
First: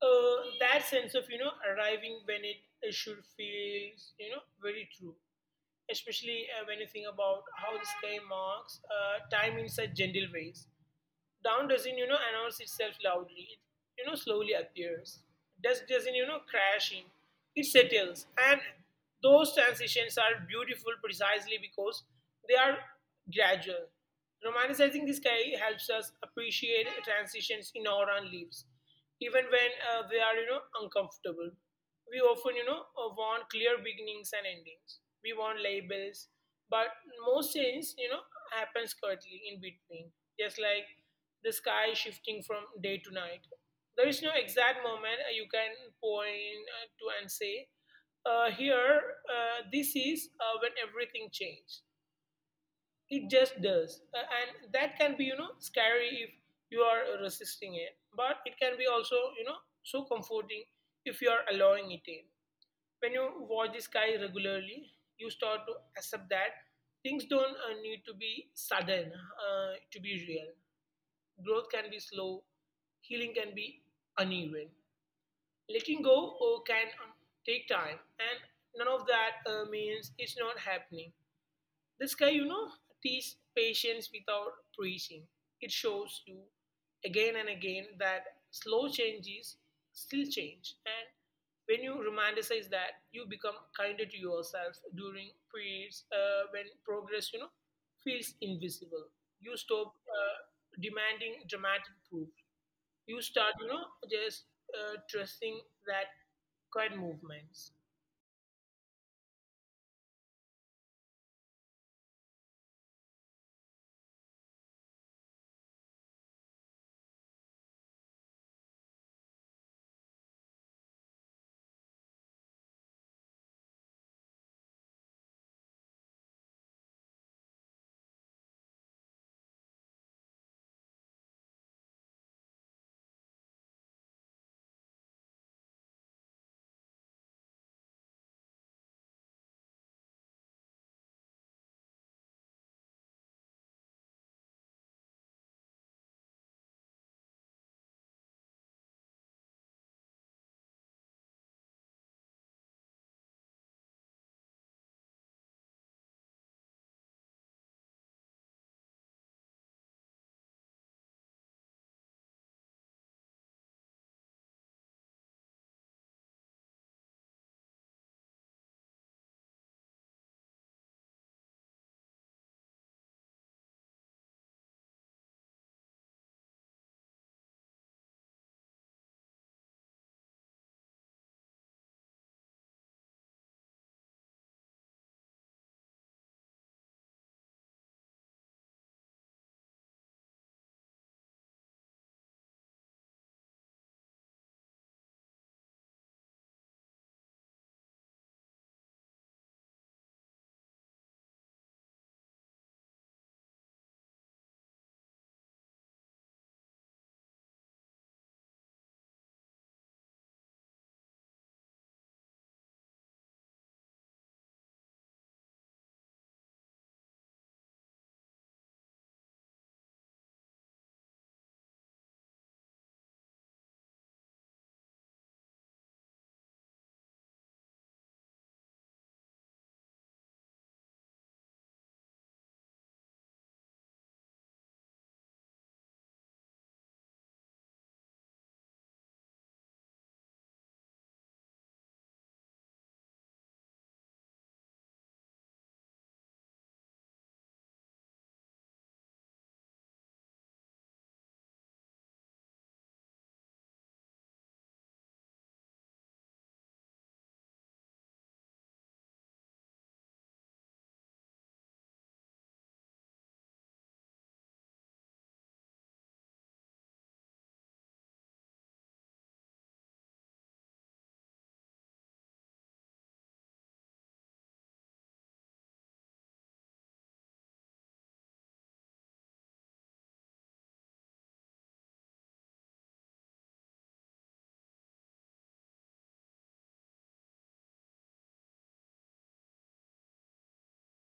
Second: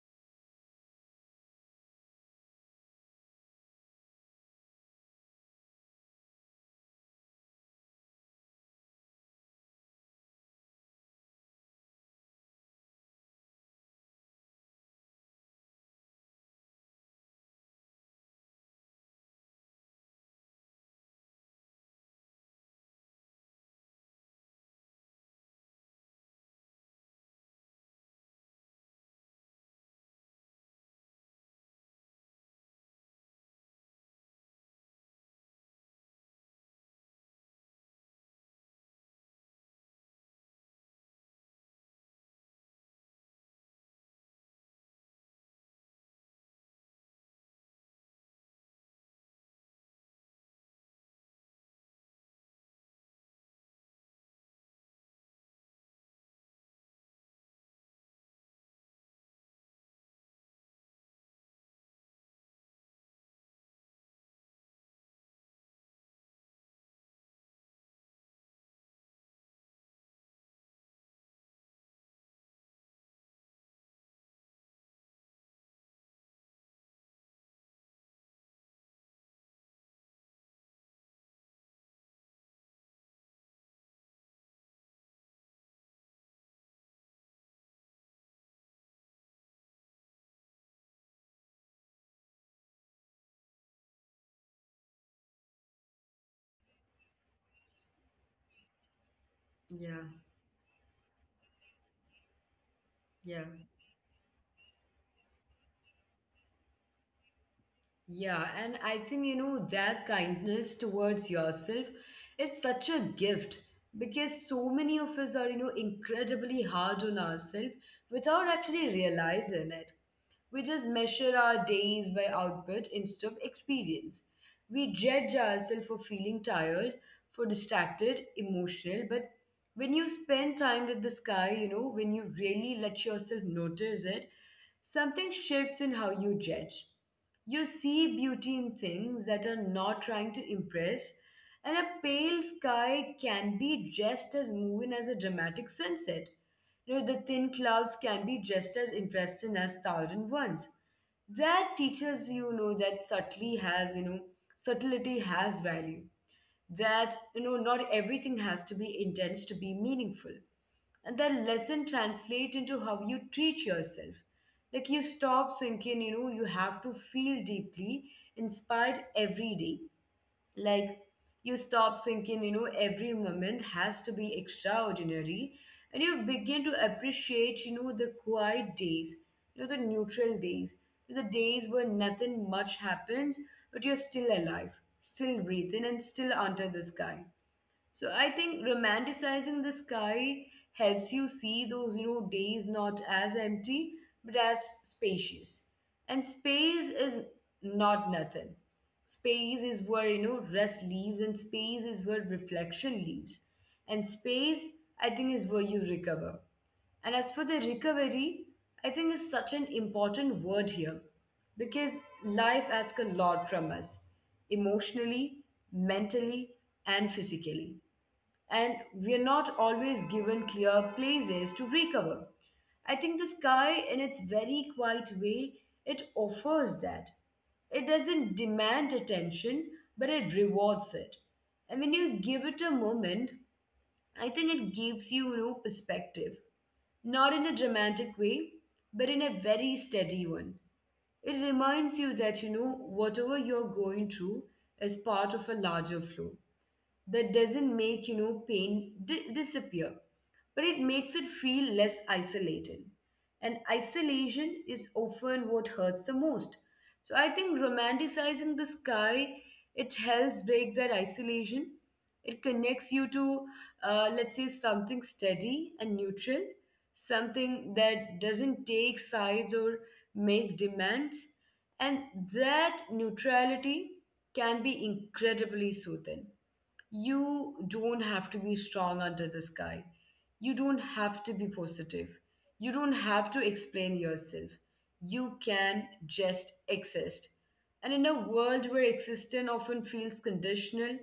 Speaker 2: Uh, that sense of you know arriving when it should feels you know very true especially when you think about how the sky marks time in such gentle ways down doesn't, you know, announce itself loudly. It, you know, slowly appears. Dust doesn't, you know, crash in. It settles. And those transitions are beautiful precisely because they are gradual. Romanticizing the sky helps us appreciate transitions in our own lives, even when they are, you know, uncomfortable. We often, you know, want clear beginnings and endings. We want labels, but most change, you know, happens curtly in between, just like the sky shifting from day to night. There is no exact moment you can point to and say, here, this is when everything changed. It just does. And that can be, you know, scary if you are resisting it. But it can be also, you know, so comforting if you are allowing it in when you watch the sky regularly, you start to accept that things don't need to be sudden to be real. Growth can be slow, healing can be uneven. Letting go can take time, and none of that means it's not happening. This guy, you know, teach patience without preaching. It shows you again and again that slow change is still change. And when you romanticize that, you become kinder to yourself during periods when progress, you know, feels invisible. You stop
Speaker 1: Yeah.
Speaker 2: demanding dramatic proof. You
Speaker 1: Yeah.
Speaker 2: start, you know, just trusting that quiet movements.
Speaker 1: Yeah. And I think that kindness towards yourself is such a gift because so many of us are incredibly hard on ourselves without actually realizing it. We just measure our days by output instead of experience. We judge ourselves for feeling tired, for distracted, emotional. But when you spend time with the sky, when you really let yourself notice it, something shifts in how you judge. You see beauty in things that are not trying to impress, and a pale sky can be just as moving as a dramatic sunset. The thin clouds can be just as interesting as thousand ones. That teaches that subtlety has value. That not everything has to be intense to be meaningful, and that lesson translates into how you treat yourself. Like you stop thinking you have to feel deeply inspired every day. Like you stop thinking every moment has to be extraordinary. And you begin to appreciate the quiet days, the neutral days, the days where nothing much happens, but you're still alive, still breathing, and still under the sky. So I think romanticizing the sky helps you see those, days not as empty but as spacious. And space is not nothing. Space is where, rest leaves and space is where reflection leaves. And space, I think, is where you recover. And as for the recovery, I think is such an important word here because life asks a lot from us emotionally, mentally, and physically, and we're not always given clear places to recover. I think the sky, in its very quiet way, it offers that. It doesn't demand attention, but it rewards it. And when you give it a moment, I think it gives you, perspective. Not in a dramatic way, but in a very steady one. It reminds you that, whatever you're going through is part of a larger flow that doesn't make pain disappear, but it makes it feel less isolated. And isolation is often what hurts the most. So I think romanticizing the sky, it helps break that isolation. It connects you to let's say something steady and neutral, something that doesn't take sides or make demands. And that neutrality can be incredibly soothing. You don't have to be strong under the sky. You don't have to be positive. You don't have to explain yourself. You can just exist. And in a world where existence often feels conditional,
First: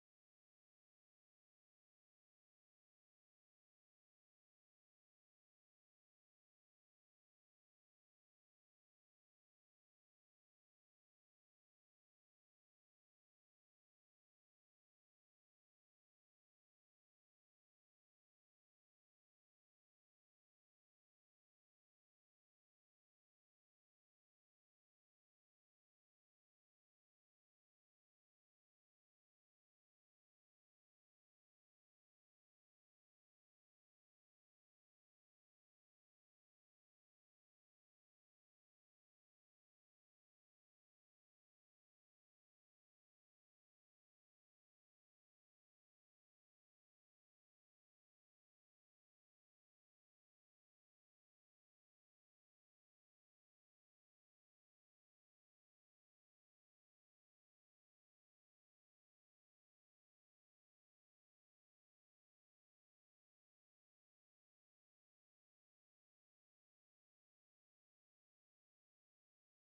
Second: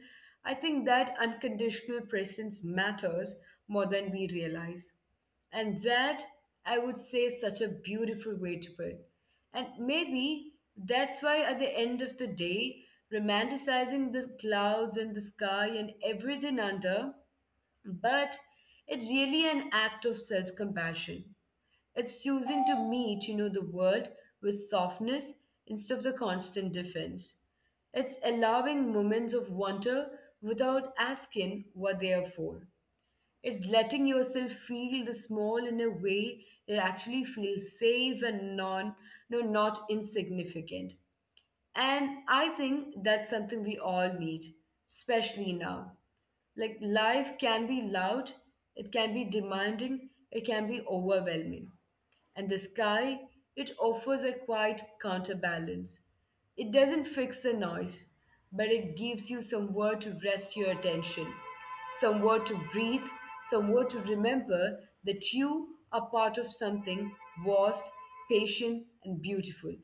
Speaker 1: I think that unconditional presence matters more than we realize. And that, I would say, is such a beautiful way to put it. And maybe that's why, at the end of the day, romanticizing the clouds and the sky and everything under, but it's really an act of self compassion. It's choosing to meet, the world with softness instead of the constant defense. It's allowing moments of wonder without asking what they are for. It's letting yourself feel the small in a way that actually feels safe and non, no, not insignificant. And I think that's something we all need, especially now. Like life can be loud, it can be demanding, it can be overwhelming. And the sky, it offers a quiet counterbalance. It doesn't fix the noise, but it gives you somewhere to rest your attention, somewhere to breathe, somewhere to remember that you are part of something vast, patient, and beautiful,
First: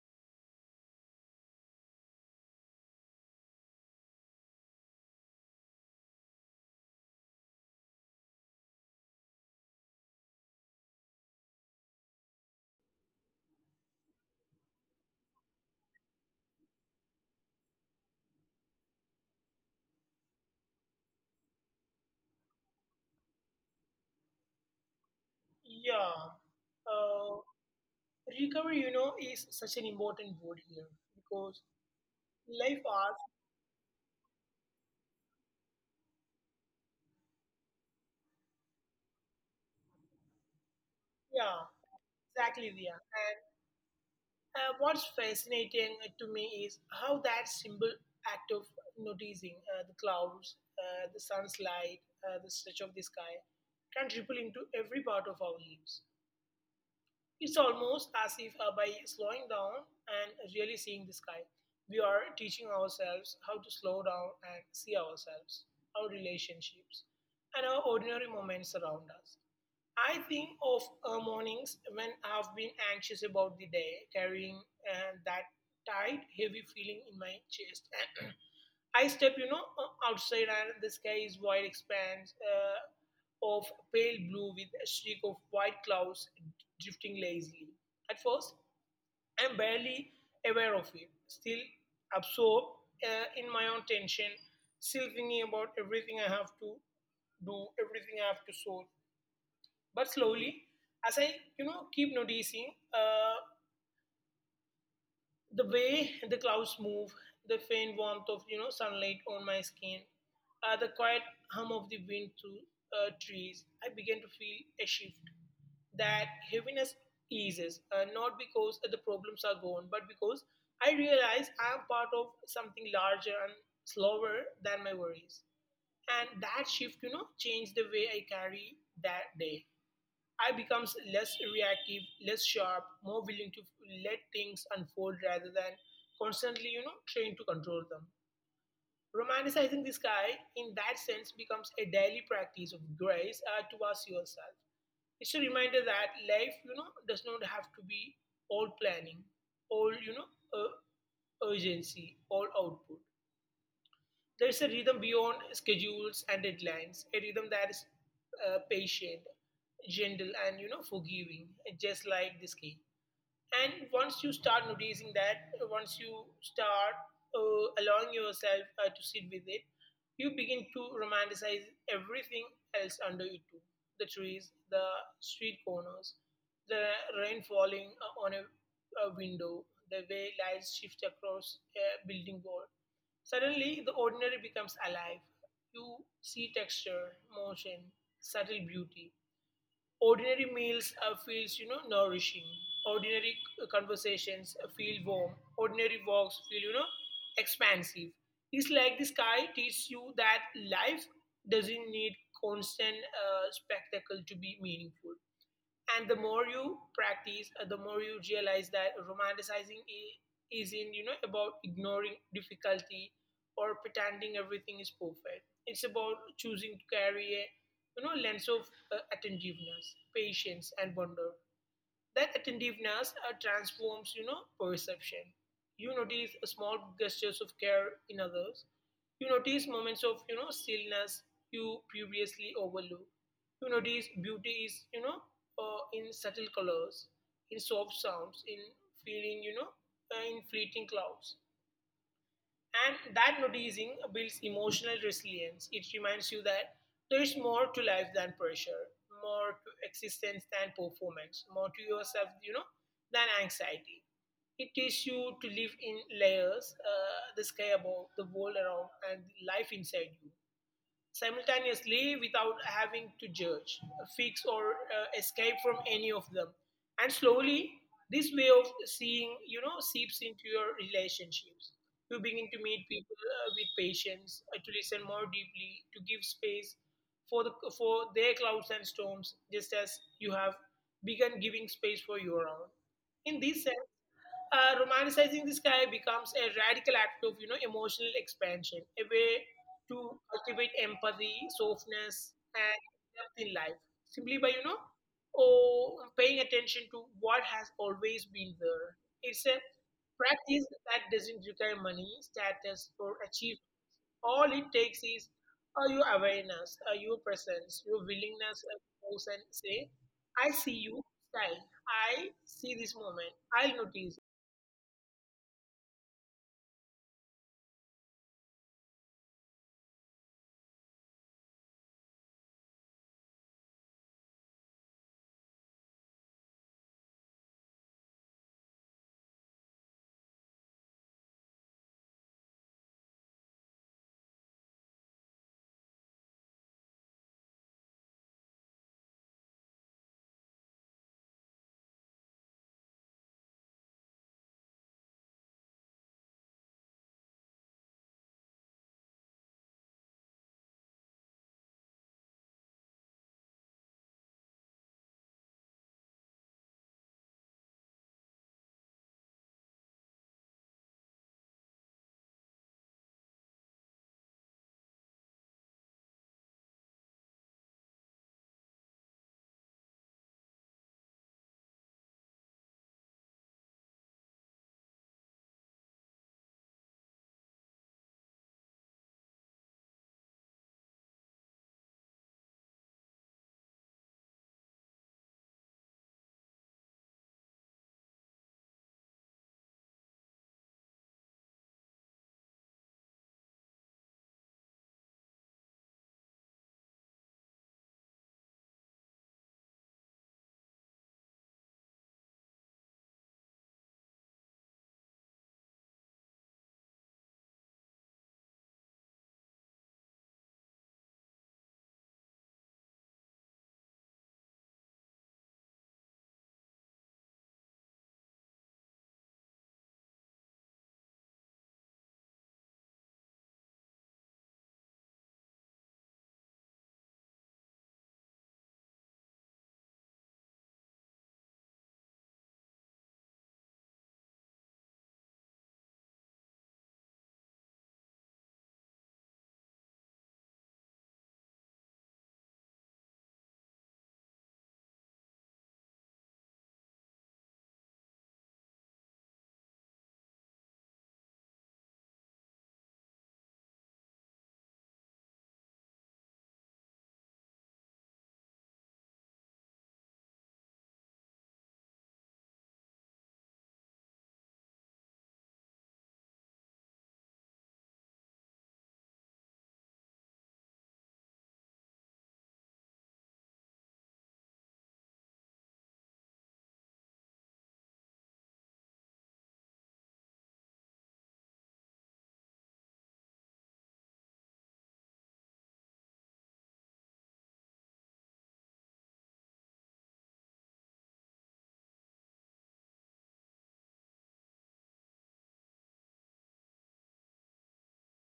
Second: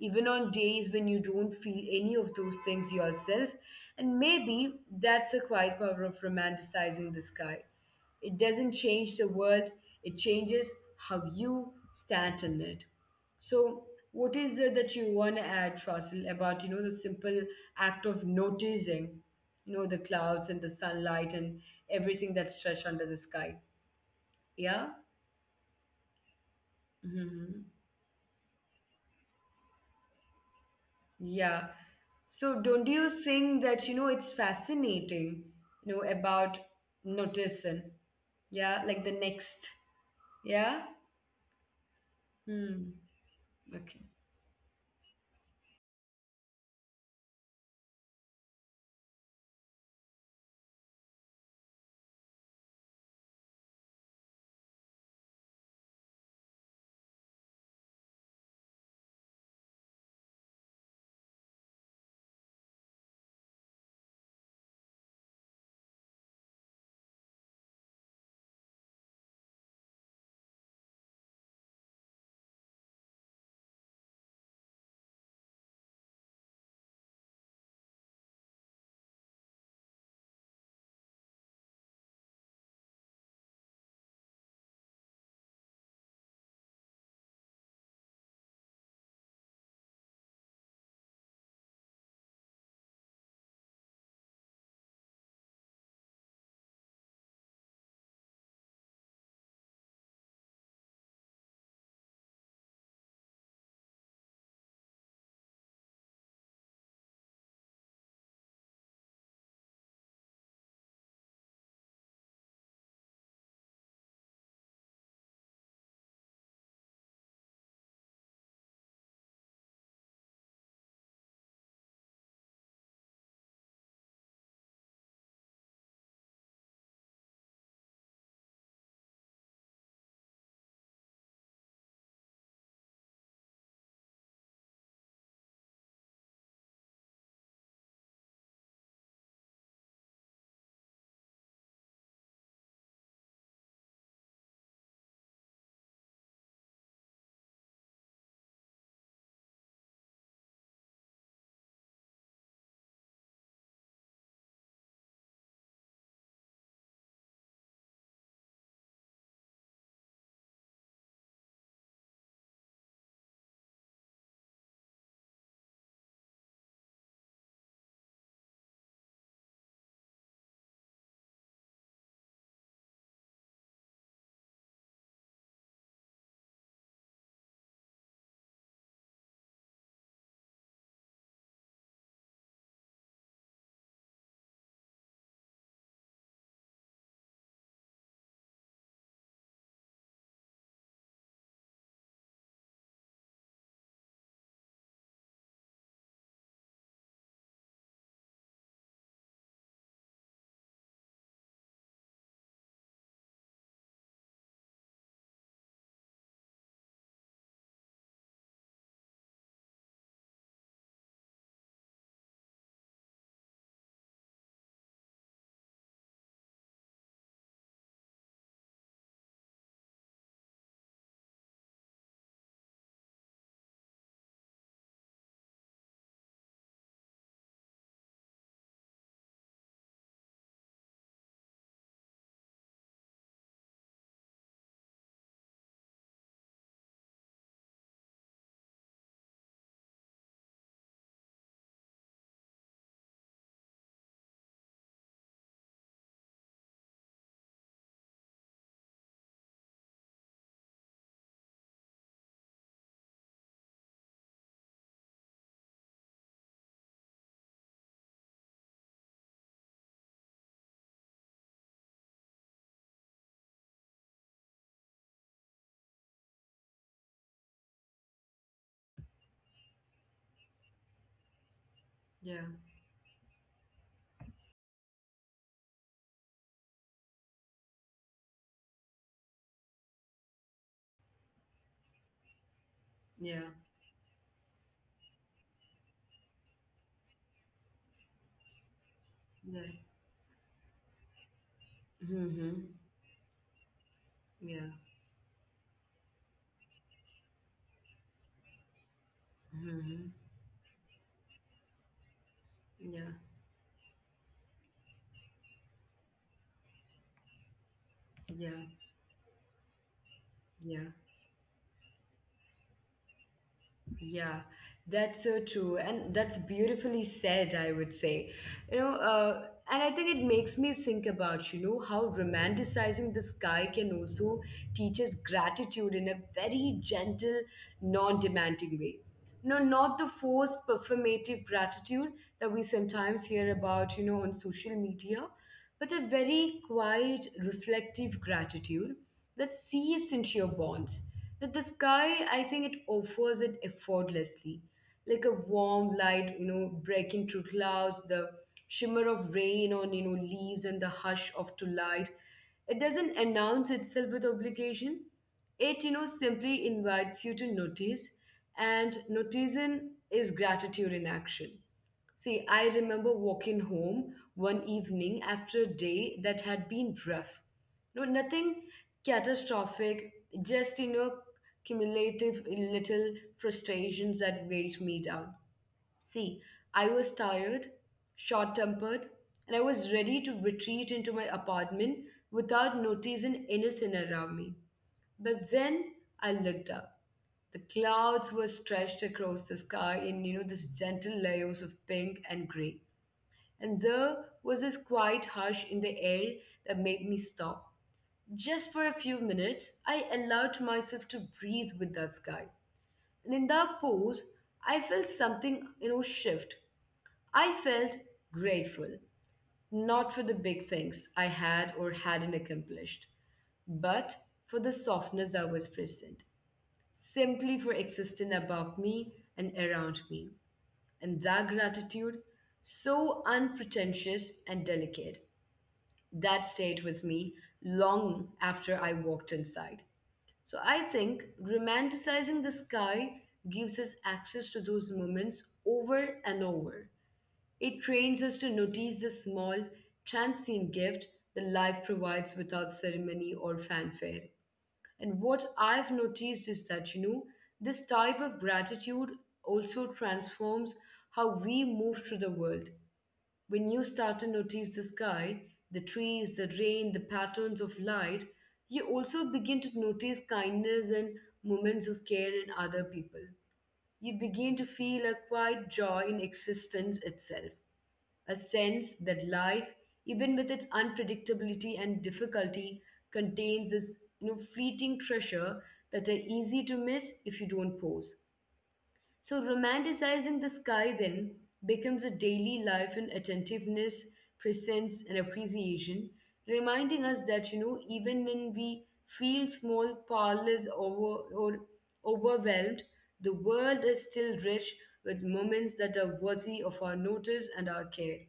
Speaker 1: even on days when you don't feel any of those things yourself. And maybe that's the quiet power of romanticizing the sky. It doesn't change the world, it changes how you stand in it. So, what is it that you want to add, Fasil, about the simple act of noticing, the clouds and the sunlight and everything that's stretched under the sky? Yeah.
Speaker 2: Yeah. Uh,
Speaker 1: Mm-hmm.
Speaker 2: recovery, you know, is such an important word here because
Speaker 1: Yeah.
Speaker 2: life
Speaker 1: So don't
Speaker 2: asks,
Speaker 1: you think that, it's fascinating, about noticing, yeah, like the next, yeah?
Speaker 2: yeah, exactly, yeah.
Speaker 1: Hmm.
Speaker 2: And
Speaker 1: Okay.
Speaker 2: uh, what's fascinating to me is how that simple act of noticing the clouds, the sun's light, the stretch of the sky can ripple into every part of our lives. It's almost as if by slowing down and really seeing the sky, we are teaching ourselves how to slow down and see ourselves, our relationships, and our ordinary moments around us. I think of mornings when I've been anxious about the day, carrying that tight, heavy feeling in my chest. I step, you know, outside and the sky is wide expanse of pale blue with a streak of white clouds drifting lazily. At first, I'm barely aware of it, still absorbed in my own tension, still thinking about everything I have to do, everything I have to solve. But slowly, as I, you know, keep noticing the way the clouds move, the faint warmth of you know sunlight on my skin, the quiet hum of the wind through trees, I began to feel a shift. That heaviness eases, not because the problems are gone, but because I realize I am part of something larger and slower than my worries. And that shift, you know, changed the way I carry that day. I becomes less reactive, less sharp, more willing to let things unfold rather than constantly, you know, trained to control them. Romanticizing this guy in that sense, becomes a daily practice of grace towards yourself. It's a reminder that life, you know, does not have to be all planning, all, you know, urgency, all output. There's a rhythm beyond schedules and deadlines, a rhythm that is patient, gentle, and you know forgiving, just like this game. And once you start noticing that, once you start allowing yourself to sit with it, you begin to romanticize everything else under you too. The trees, the street corners, the rain falling on a window, the way lights shift across a building wall. Suddenly, the ordinary becomes alive. You see texture, motion, subtle beauty, ordinary meals feels, nourishing, ordinary conversations feel warm, ordinary walks feel, expansive. It's like the sky teaches you that life doesn't need constant spectacle to be meaningful. And the more you practice, the more you realize that romanticizing isn't, about ignoring difficulty or pretending everything is perfect. It's about choosing to carry a, lens of attentiveness, patience, and wonder. That attentiveness transforms, you know, perception. You notice small gestures of care in others. You notice moments of, you know, stillness you previously overlooked. You notice beauty is, you know, in subtle colors, in soft sounds, in feeling, you know, in fleeting clouds. And that noticing builds emotional resilience. It reminds you that there is more to life than pressure, more to existence than performance, more to yourself, you know, than anxiety. It teaches you to live in layers, the sky above, the world around, and life inside you simultaneously, without having to judge, fix, or escape from any of them. And slowly, this way of seeing, you know, seeps into your relationships. You begin to
Speaker 1: Yeah.
Speaker 2: meet people with patience, to listen more deeply, to give space for their clouds and storms, just as you have begun giving space for your own. In this sense,
Speaker 1: Yeah.
Speaker 2: romanticizing the sky becomes a radical act of, emotional expansion, a way
Speaker 1: Yeah.
Speaker 2: to cultivate empathy, softness, and
Speaker 1: Mm-hmm.
Speaker 2: depth in life, simply by,
Speaker 1: Yeah.
Speaker 2: paying attention to what has always been there. It's a
Speaker 1: Mm-hmm.
Speaker 2: practice that doesn't require money, status, or achievement.
Speaker 1: Yeah.
Speaker 2: All it takes is your awareness, your presence, your willingness to
Speaker 1: Yeah.
Speaker 2: pause and say, "I see you,
Speaker 1: Yeah.
Speaker 2: style. I see this moment. I'll notice."
Speaker 1: Yeah, that's so true. And that's beautifully said, I would say. You know, uh, and I think it makes me think about, how romanticizing the sky can also teach us gratitude in a very gentle, non demanding way. No, not the forced performative gratitude that we sometimes hear about, on social media, but a very quiet, reflective gratitude that seeps into your bones. That the sky, I think it offers it effortlessly, like a warm light, breaking through clouds, the shimmer of rain on, leaves and the hush of twilight. It doesn't announce itself with obligation. It, simply invites you to notice, and noticing is gratitude in action. See, I remember walking home one evening after a day that had been rough. No, nothing catastrophic, just, cumulative little frustrations that weighed me down. See, I was tired, short tempered, and I was ready to retreat into my apartment without noticing anything around me. But then I looked up. The clouds were stretched across the sky in, this gentle layers of pink and gray, and there was this quiet hush in the air that made me stop. Just for a few minutes, I allowed myself to breathe with that sky. And in that pause, I felt something, shift. I felt grateful, not for the big things I had or hadn't accomplished, but for the softness that was present, simply for existing above me and around me. And that gratitude, so unpretentious and delicate, that stayed with me long after I walked inside. So I think romanticizing the sky gives us access to those moments over and over. It trains us to notice the small, transient gift that life provides without ceremony or fanfare. And what I've noticed is that, this type of gratitude also transforms how we move through the world. When you start to notice the sky, the trees, the rain, the patterns of light, you also begin to notice kindness and moments of care in other people. You begin to feel a quiet joy in existence itself, a sense that life, even with its unpredictability and difficulty, contains this fleeting treasure that are easy to miss if you don't pause. So, romanticizing the sky then becomes a daily life in attentiveness, presence, and appreciation, reminding us that, even when we feel small, powerless, over, or overwhelmed, the world is still rich with moments that are worthy of our notice and our care.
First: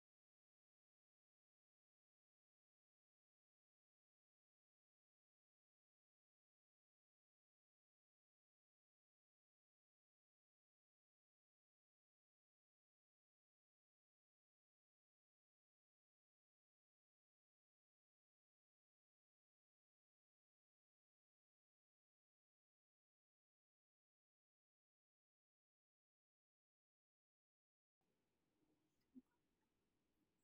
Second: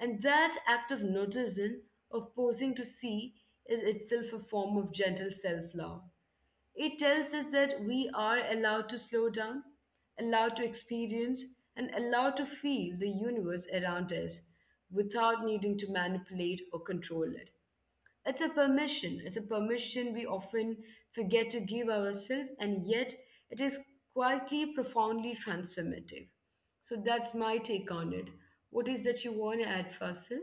Speaker 1: And that act of noticing, of pausing to see, is itself a form of gentle self love. It tells us that we are allowed to slow down, allowed to experience, and allowed to feel the universe around us without needing to manipulate or control it. It's a permission. It's a permission we often forget to give ourselves, and yet it is quietly, profoundly transformative. So that's my take on it. What is that you want to add, Fasil?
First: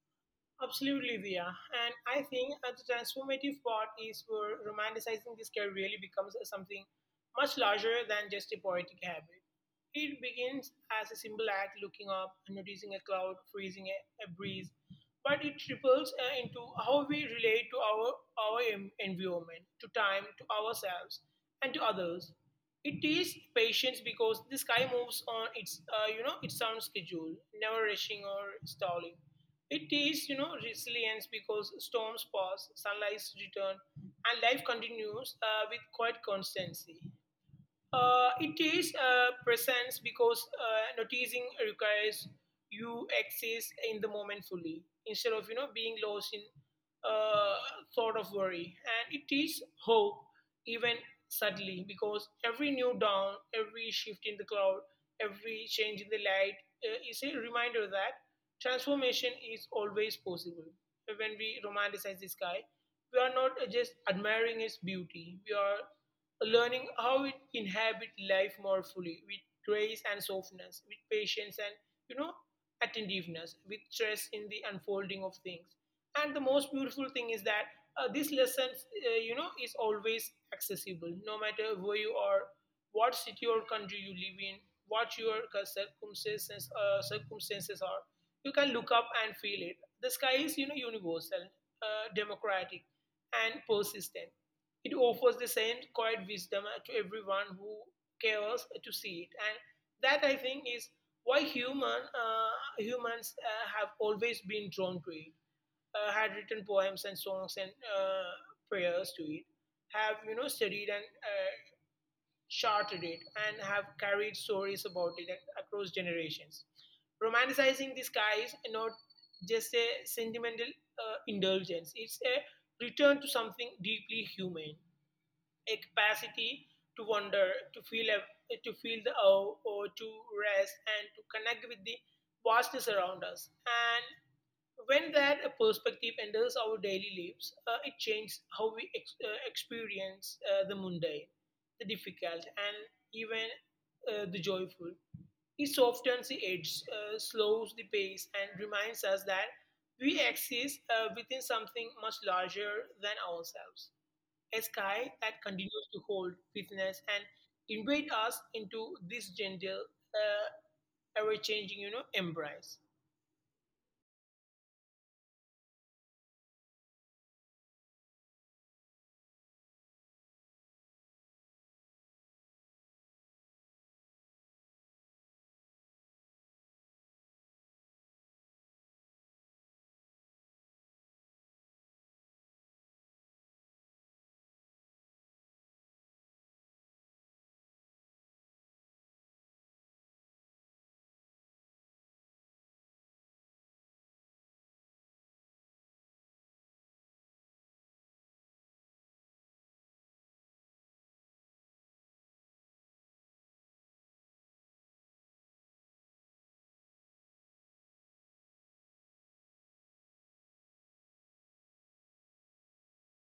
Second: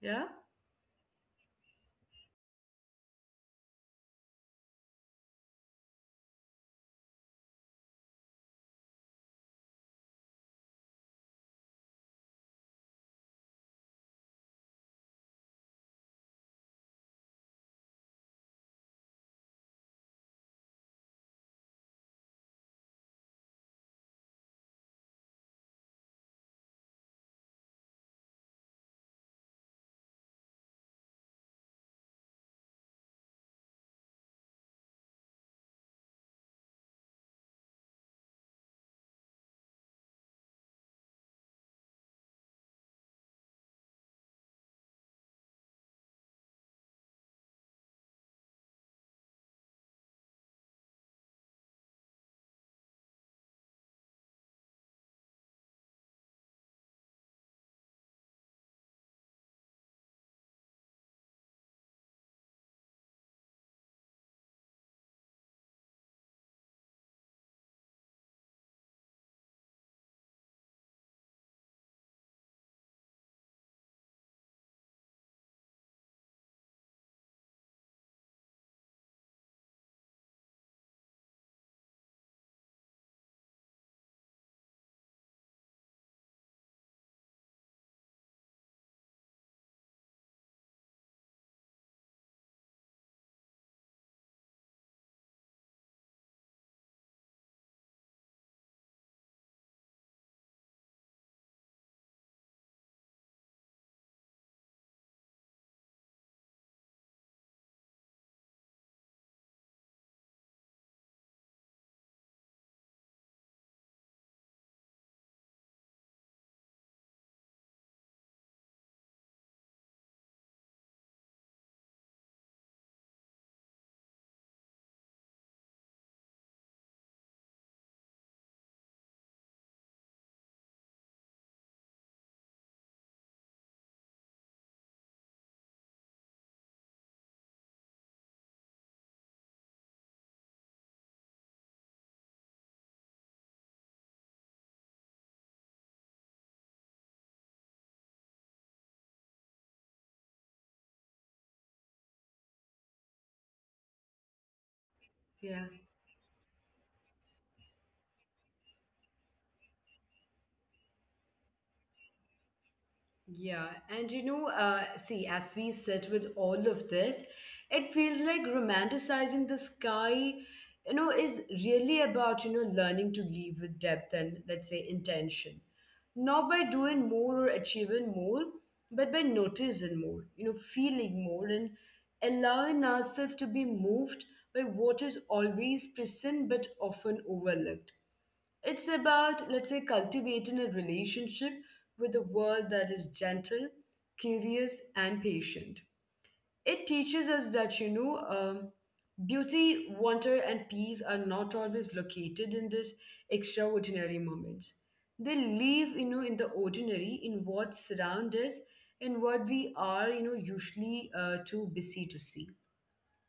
Speaker 1: Yeah?
Speaker 2: Absolutely, Dia. And I think the transformative part is where romanticizing this care really becomes something much larger than just a poetic habit. It begins as a simple act, looking up, noticing a cloud, freezing a breeze, but it ripples into how we relate to our environment, to time, to ourselves, and to others. It is patience, because the sky moves on its, you know, its own schedule, never rushing or stalling. It is, you know, resilience, because storms pass, sunlights return, and life continues with quite constancy. It is presence, because noticing requires you exist in the moment fully, instead of, being lost in uh, thought of worry. And it is hope, even subtly, because every new dawn, every shift in the cloud, every change in the light is a reminder that transformation is always possible. When we romanticize the sky, we are not just admiring its beauty; we are learning how it inhabit life more fully, with grace and softness, with patience and, you know attentiveness, with stress in the unfolding of things. And the most beautiful thing is that this lesson, is always accessible, no matter where you are, what city or country you live in, what your circumstances are. You can look up and feel it. The sky is, universal, democratic, and persistent. It offers the same quiet wisdom to everyone who cares to see it, and that, I think, is why humans have always been drawn to it. Had written poems and songs and, prayers to it. Have, studied and, charted it, and have carried stories about it across generations. Romanticizing the sky is not just a sentimental indulgence; it's a return to something deeply human, a capacity to wonder, to feel to feel the awe, or to rest and to connect with the vastness around us. And when that perspective enters our daily lives, it changes how we experience the mundane, the difficult, and even the joyful. It softens the edge, slows the pace, and reminds us that we exist within something much larger than ourselves, a sky that continues to hold witness and invite us into this gentle, uh, ever-changing, you know, embrace.
Speaker 1: Yeah, and see, as we sit with all of this, it feels like romanticizing the sky, is really about, learning to live with depth and, let's say, intention. Not by doing more or achieving more, but by noticing more, feeling more and allowing ourselves to be moved by what is always present but often overlooked. It's about, let's say, cultivating a relationship with a world that is gentle, curious, and patient. It teaches us that, beauty, wonder, and peace are not always located in these extraordinary moments. They live, in the ordinary, in what surrounds us, and what we are, usually too busy to see.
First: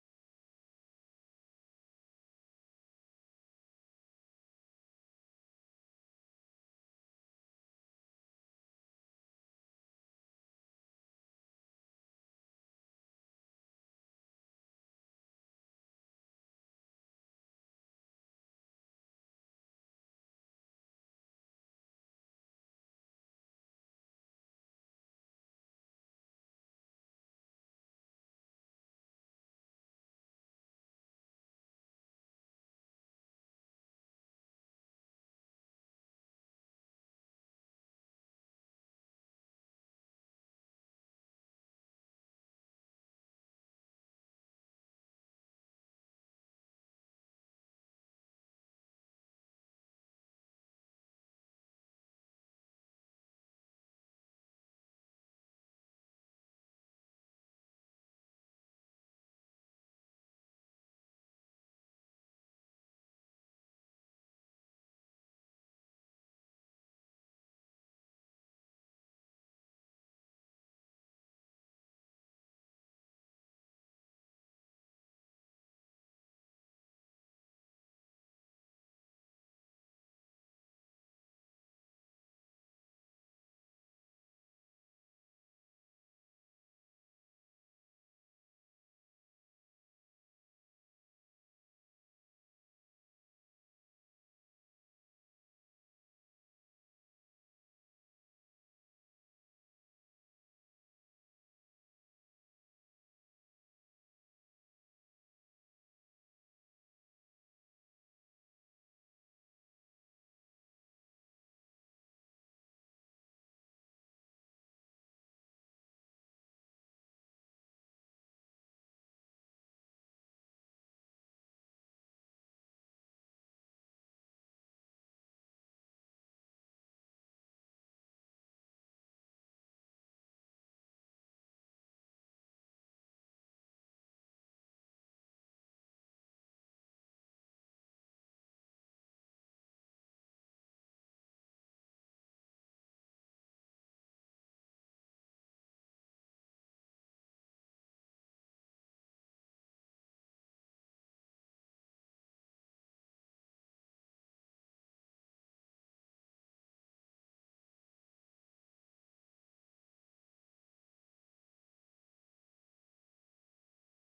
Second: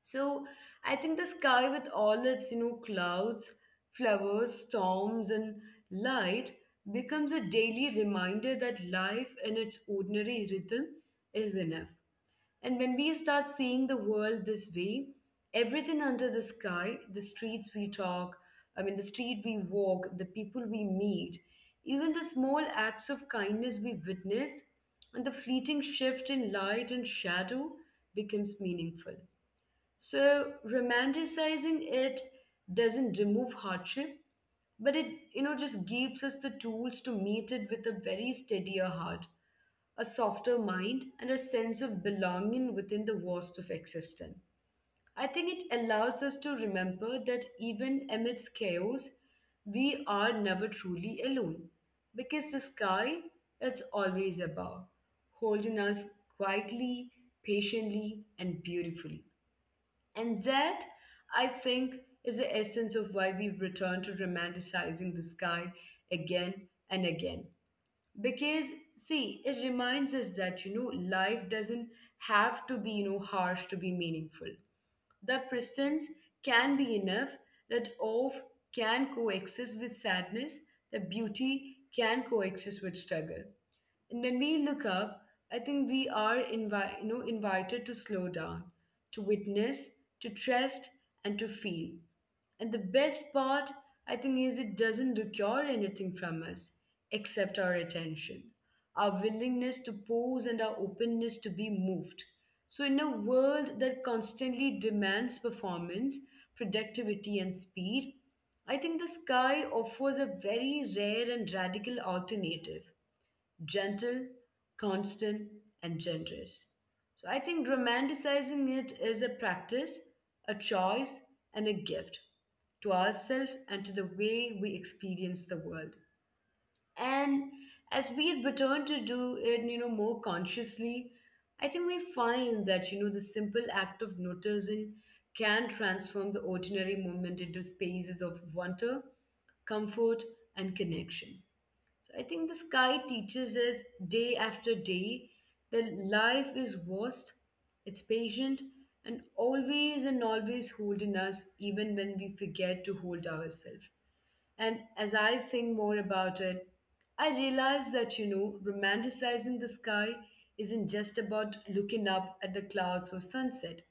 Speaker 1: So I think the sky, with all its clouds, flowers, storms and light, becomes a daily reminder that life in its ordinary rhythm is enough. And when we start seeing the world this way, everything under the sky, the streets we talk, I mean the street we walk, the people we meet, even the small acts of kindness we witness, and the fleeting shift in light and shadow becomes meaningful. So romanticizing it doesn't remove hardship, but it just gives us the tools to meet it with a very steadier heart, a softer mind, and a sense of belonging within the vast of existence. I think it allows us to remember that even amidst chaos, we are never truly alone, because the sky is always above, holding us quietly, patiently, and beautifully. And that, I think, is the essence of why we return to romanticizing the sky again and again. Because, see, it reminds us that, life doesn't have to be, harsh to be meaningful. That presence can be enough, that awe can coexist with sadness, that beauty can coexist with struggle. And when we look up, I think we are invited to slow down, to witness, to trust, and to feel. And the best part, I think, is it doesn't require anything from us except our attention, our willingness to pause, and our openness to be moved. So, in a world that constantly demands performance, productivity, and speed, I think the sky offers a very rare and radical alternative, gentle, constant, and generous. So I think romanticizing it is a practice, a choice, and a gift to ourselves and to the way we experience the world. And as we return to do it, more consciously, I think we find that, the simple act of noticing can transform the ordinary moment into spaces of wonder, comfort, and connection. So I think the sky teaches us day after day that life is vast, it's patient, and always holding us, even when we forget to hold ourselves. And as I think more about it, I realize that, romanticizing the sky isn't just about looking up at the clouds or sunset.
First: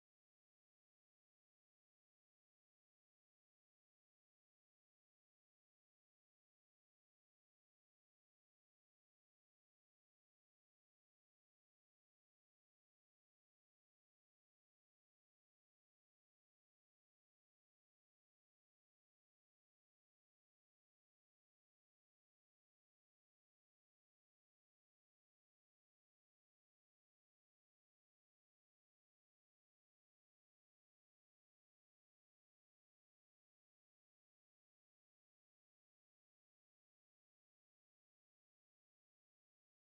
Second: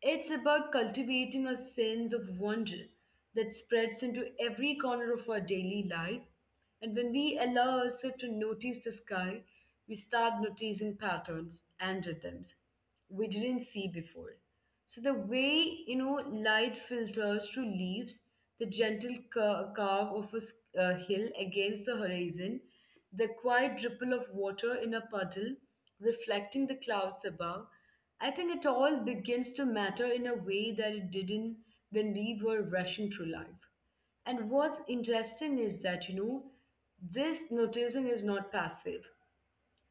Speaker 1: It's about cultivating a sense of wonder that spreads into every corner of our daily life. And when we allow ourselves to notice the sky, we start noticing patterns and rhythms we didn't see before. So the way light filters through leaves, the gentle curve of a hill against the horizon, the quiet ripple of water in a puddle, reflecting the clouds above. I think it all begins to matter in a way that it didn't when we were rushing through life. And what's interesting is that, this noticing is not passive.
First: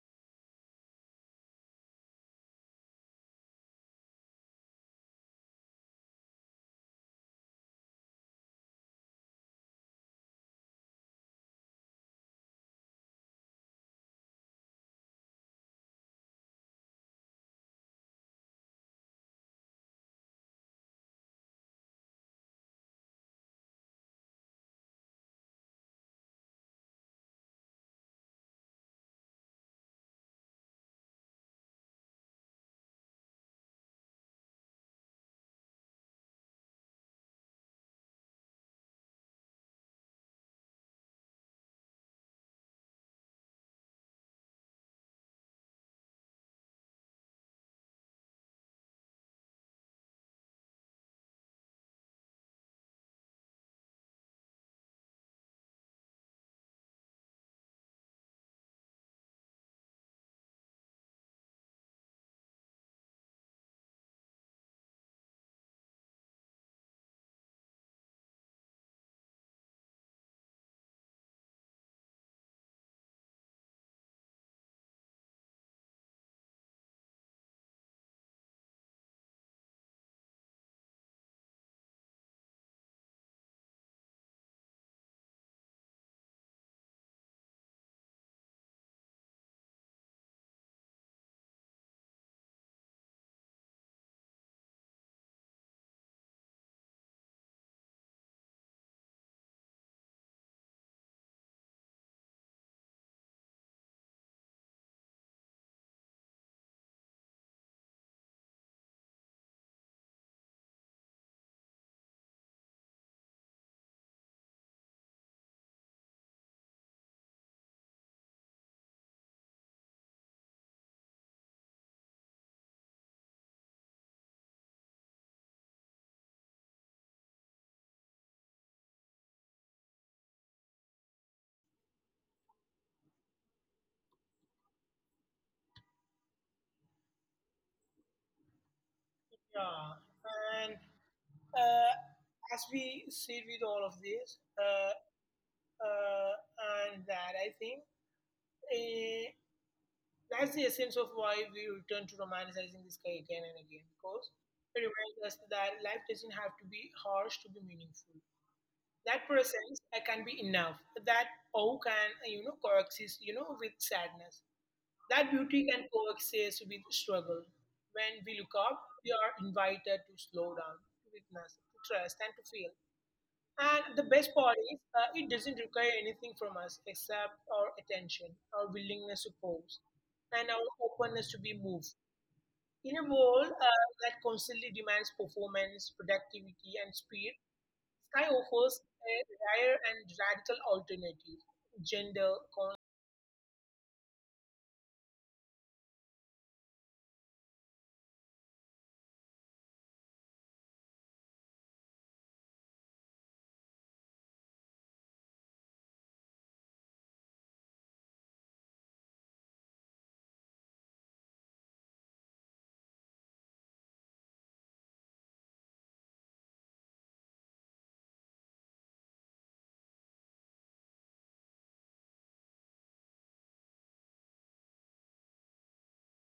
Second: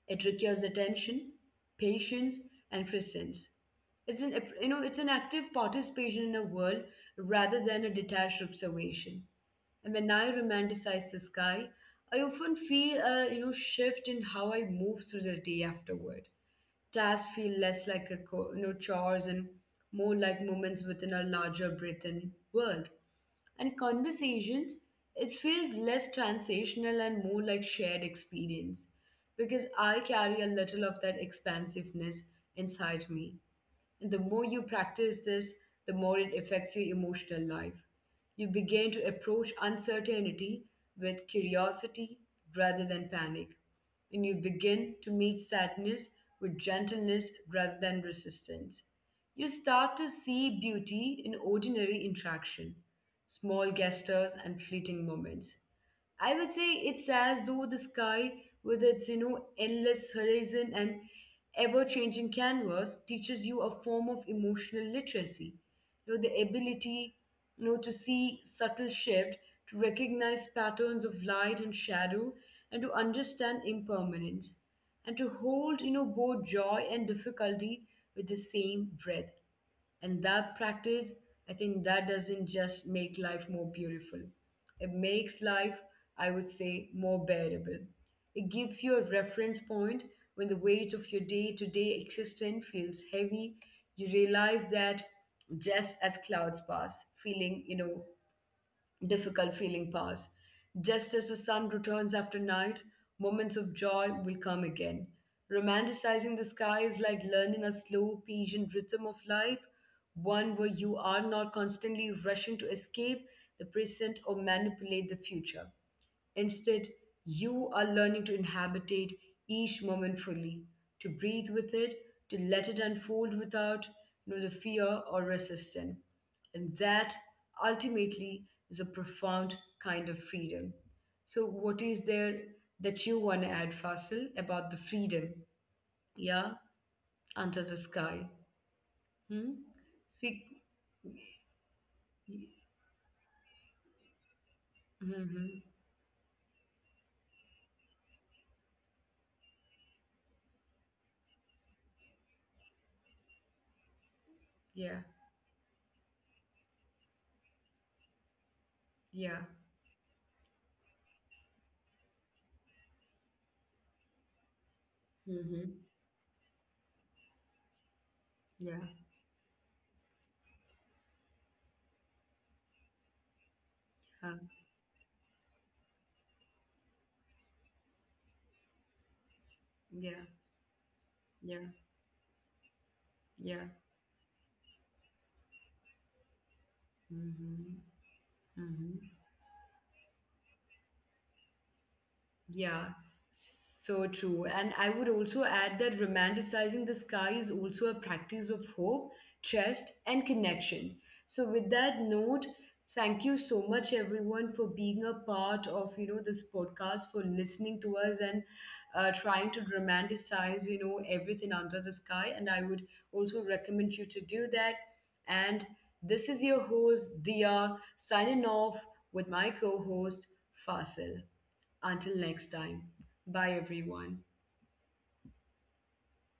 Speaker 1: It requires attention, patience, and presence. It's an it's an active participation in a world rather than a detached observation. And when I romanticize the sky, I often feel a shift in how I move through the day afterward. Tasks feel less like a co- you know chores and more like moments within a larger breathing world. And conversations, it feels less transactional and more like shared experience because I carry a little of that expansiveness inside me. The more you practice this, the more it affects your emotional life. You begin to approach uncertainty with curiosity rather than panic, and you begin to meet sadness with gentleness rather than resistance. You start to see beauty in ordinary interaction, small gestures, and fleeting moments. I would say it's as though the sky, with its endless horizon and ever-changing canvas, teaches you a form of emotional literacy. The ability to see subtle shift, to recognize patterns of light and shadow, and to understand impermanence, and to hold both joy and difficulty with the same breath. And that practice, I think, that doesn't just make life more beautiful, it makes life, I would say, more bearable. It gives you a reference point. When the weight of your day-to-day existence feels heavy, you realize that just as clouds pass, feeling you know difficult feeling pass. Just as the sun returns after night, moments of joy will come again. Romanticizing the sky is like learning a slow, patient rhythm of life, one where you are not constantly rushing to escape the present or manipulate the future. Instead, you are learning to inhabitate each moment fully, to breathe with it, to let it unfold without the fear or resistance. And that ultimately is a profound kind of freedom. So, what is there that you want to add, Fasil, about the freedom? Yeah, under the sky. Hmm?
Speaker 2: Yeah,
Speaker 1: See.
Speaker 2: and uh, as we sit with all of this,
Speaker 1: Mm-hmm.
Speaker 2: uh, and that, I think, uh, that's the essence of why we return to romanticizing the sky again and again, because it
Speaker 1: Yeah,
Speaker 2: reminds us that life doesn't have to be harsh to be meaningful. That
Speaker 1: yeah.
Speaker 2: presence can be enough, that awe can, coexist, with sadness, that beauty can
Speaker 1: Mm-hmm.
Speaker 2: coexist with struggle. When we look up,
Speaker 1: Yeah,
Speaker 2: we are invited to slow down, to witness, to trust, and to feel. And the best
Speaker 1: yeah,
Speaker 2: part is, it doesn't require anything from us except our attention, our willingness to pause,
Speaker 1: yeah,
Speaker 2: and our openness to be
Speaker 1: yeah,
Speaker 2: moved. In a world
Speaker 1: yeah.
Speaker 2: that constantly demands performance, productivity, and speed,
Speaker 1: Mm-hmm.
Speaker 2: sky offers a
Speaker 1: Mhm.
Speaker 2: rare and radical alternative, gender
Speaker 1: Yeah, so true. And I would also add that romanticizing the sky is also a practice of hope, trust, and connection. So with that note, thank you so much everyone for being a part of, this podcast, for listening to us and trying to romanticize, everything under the sky. And I would also recommend you to do that. And this is your host, Dia, signing off with my co-host, Fasil. Until next time, bye everyone.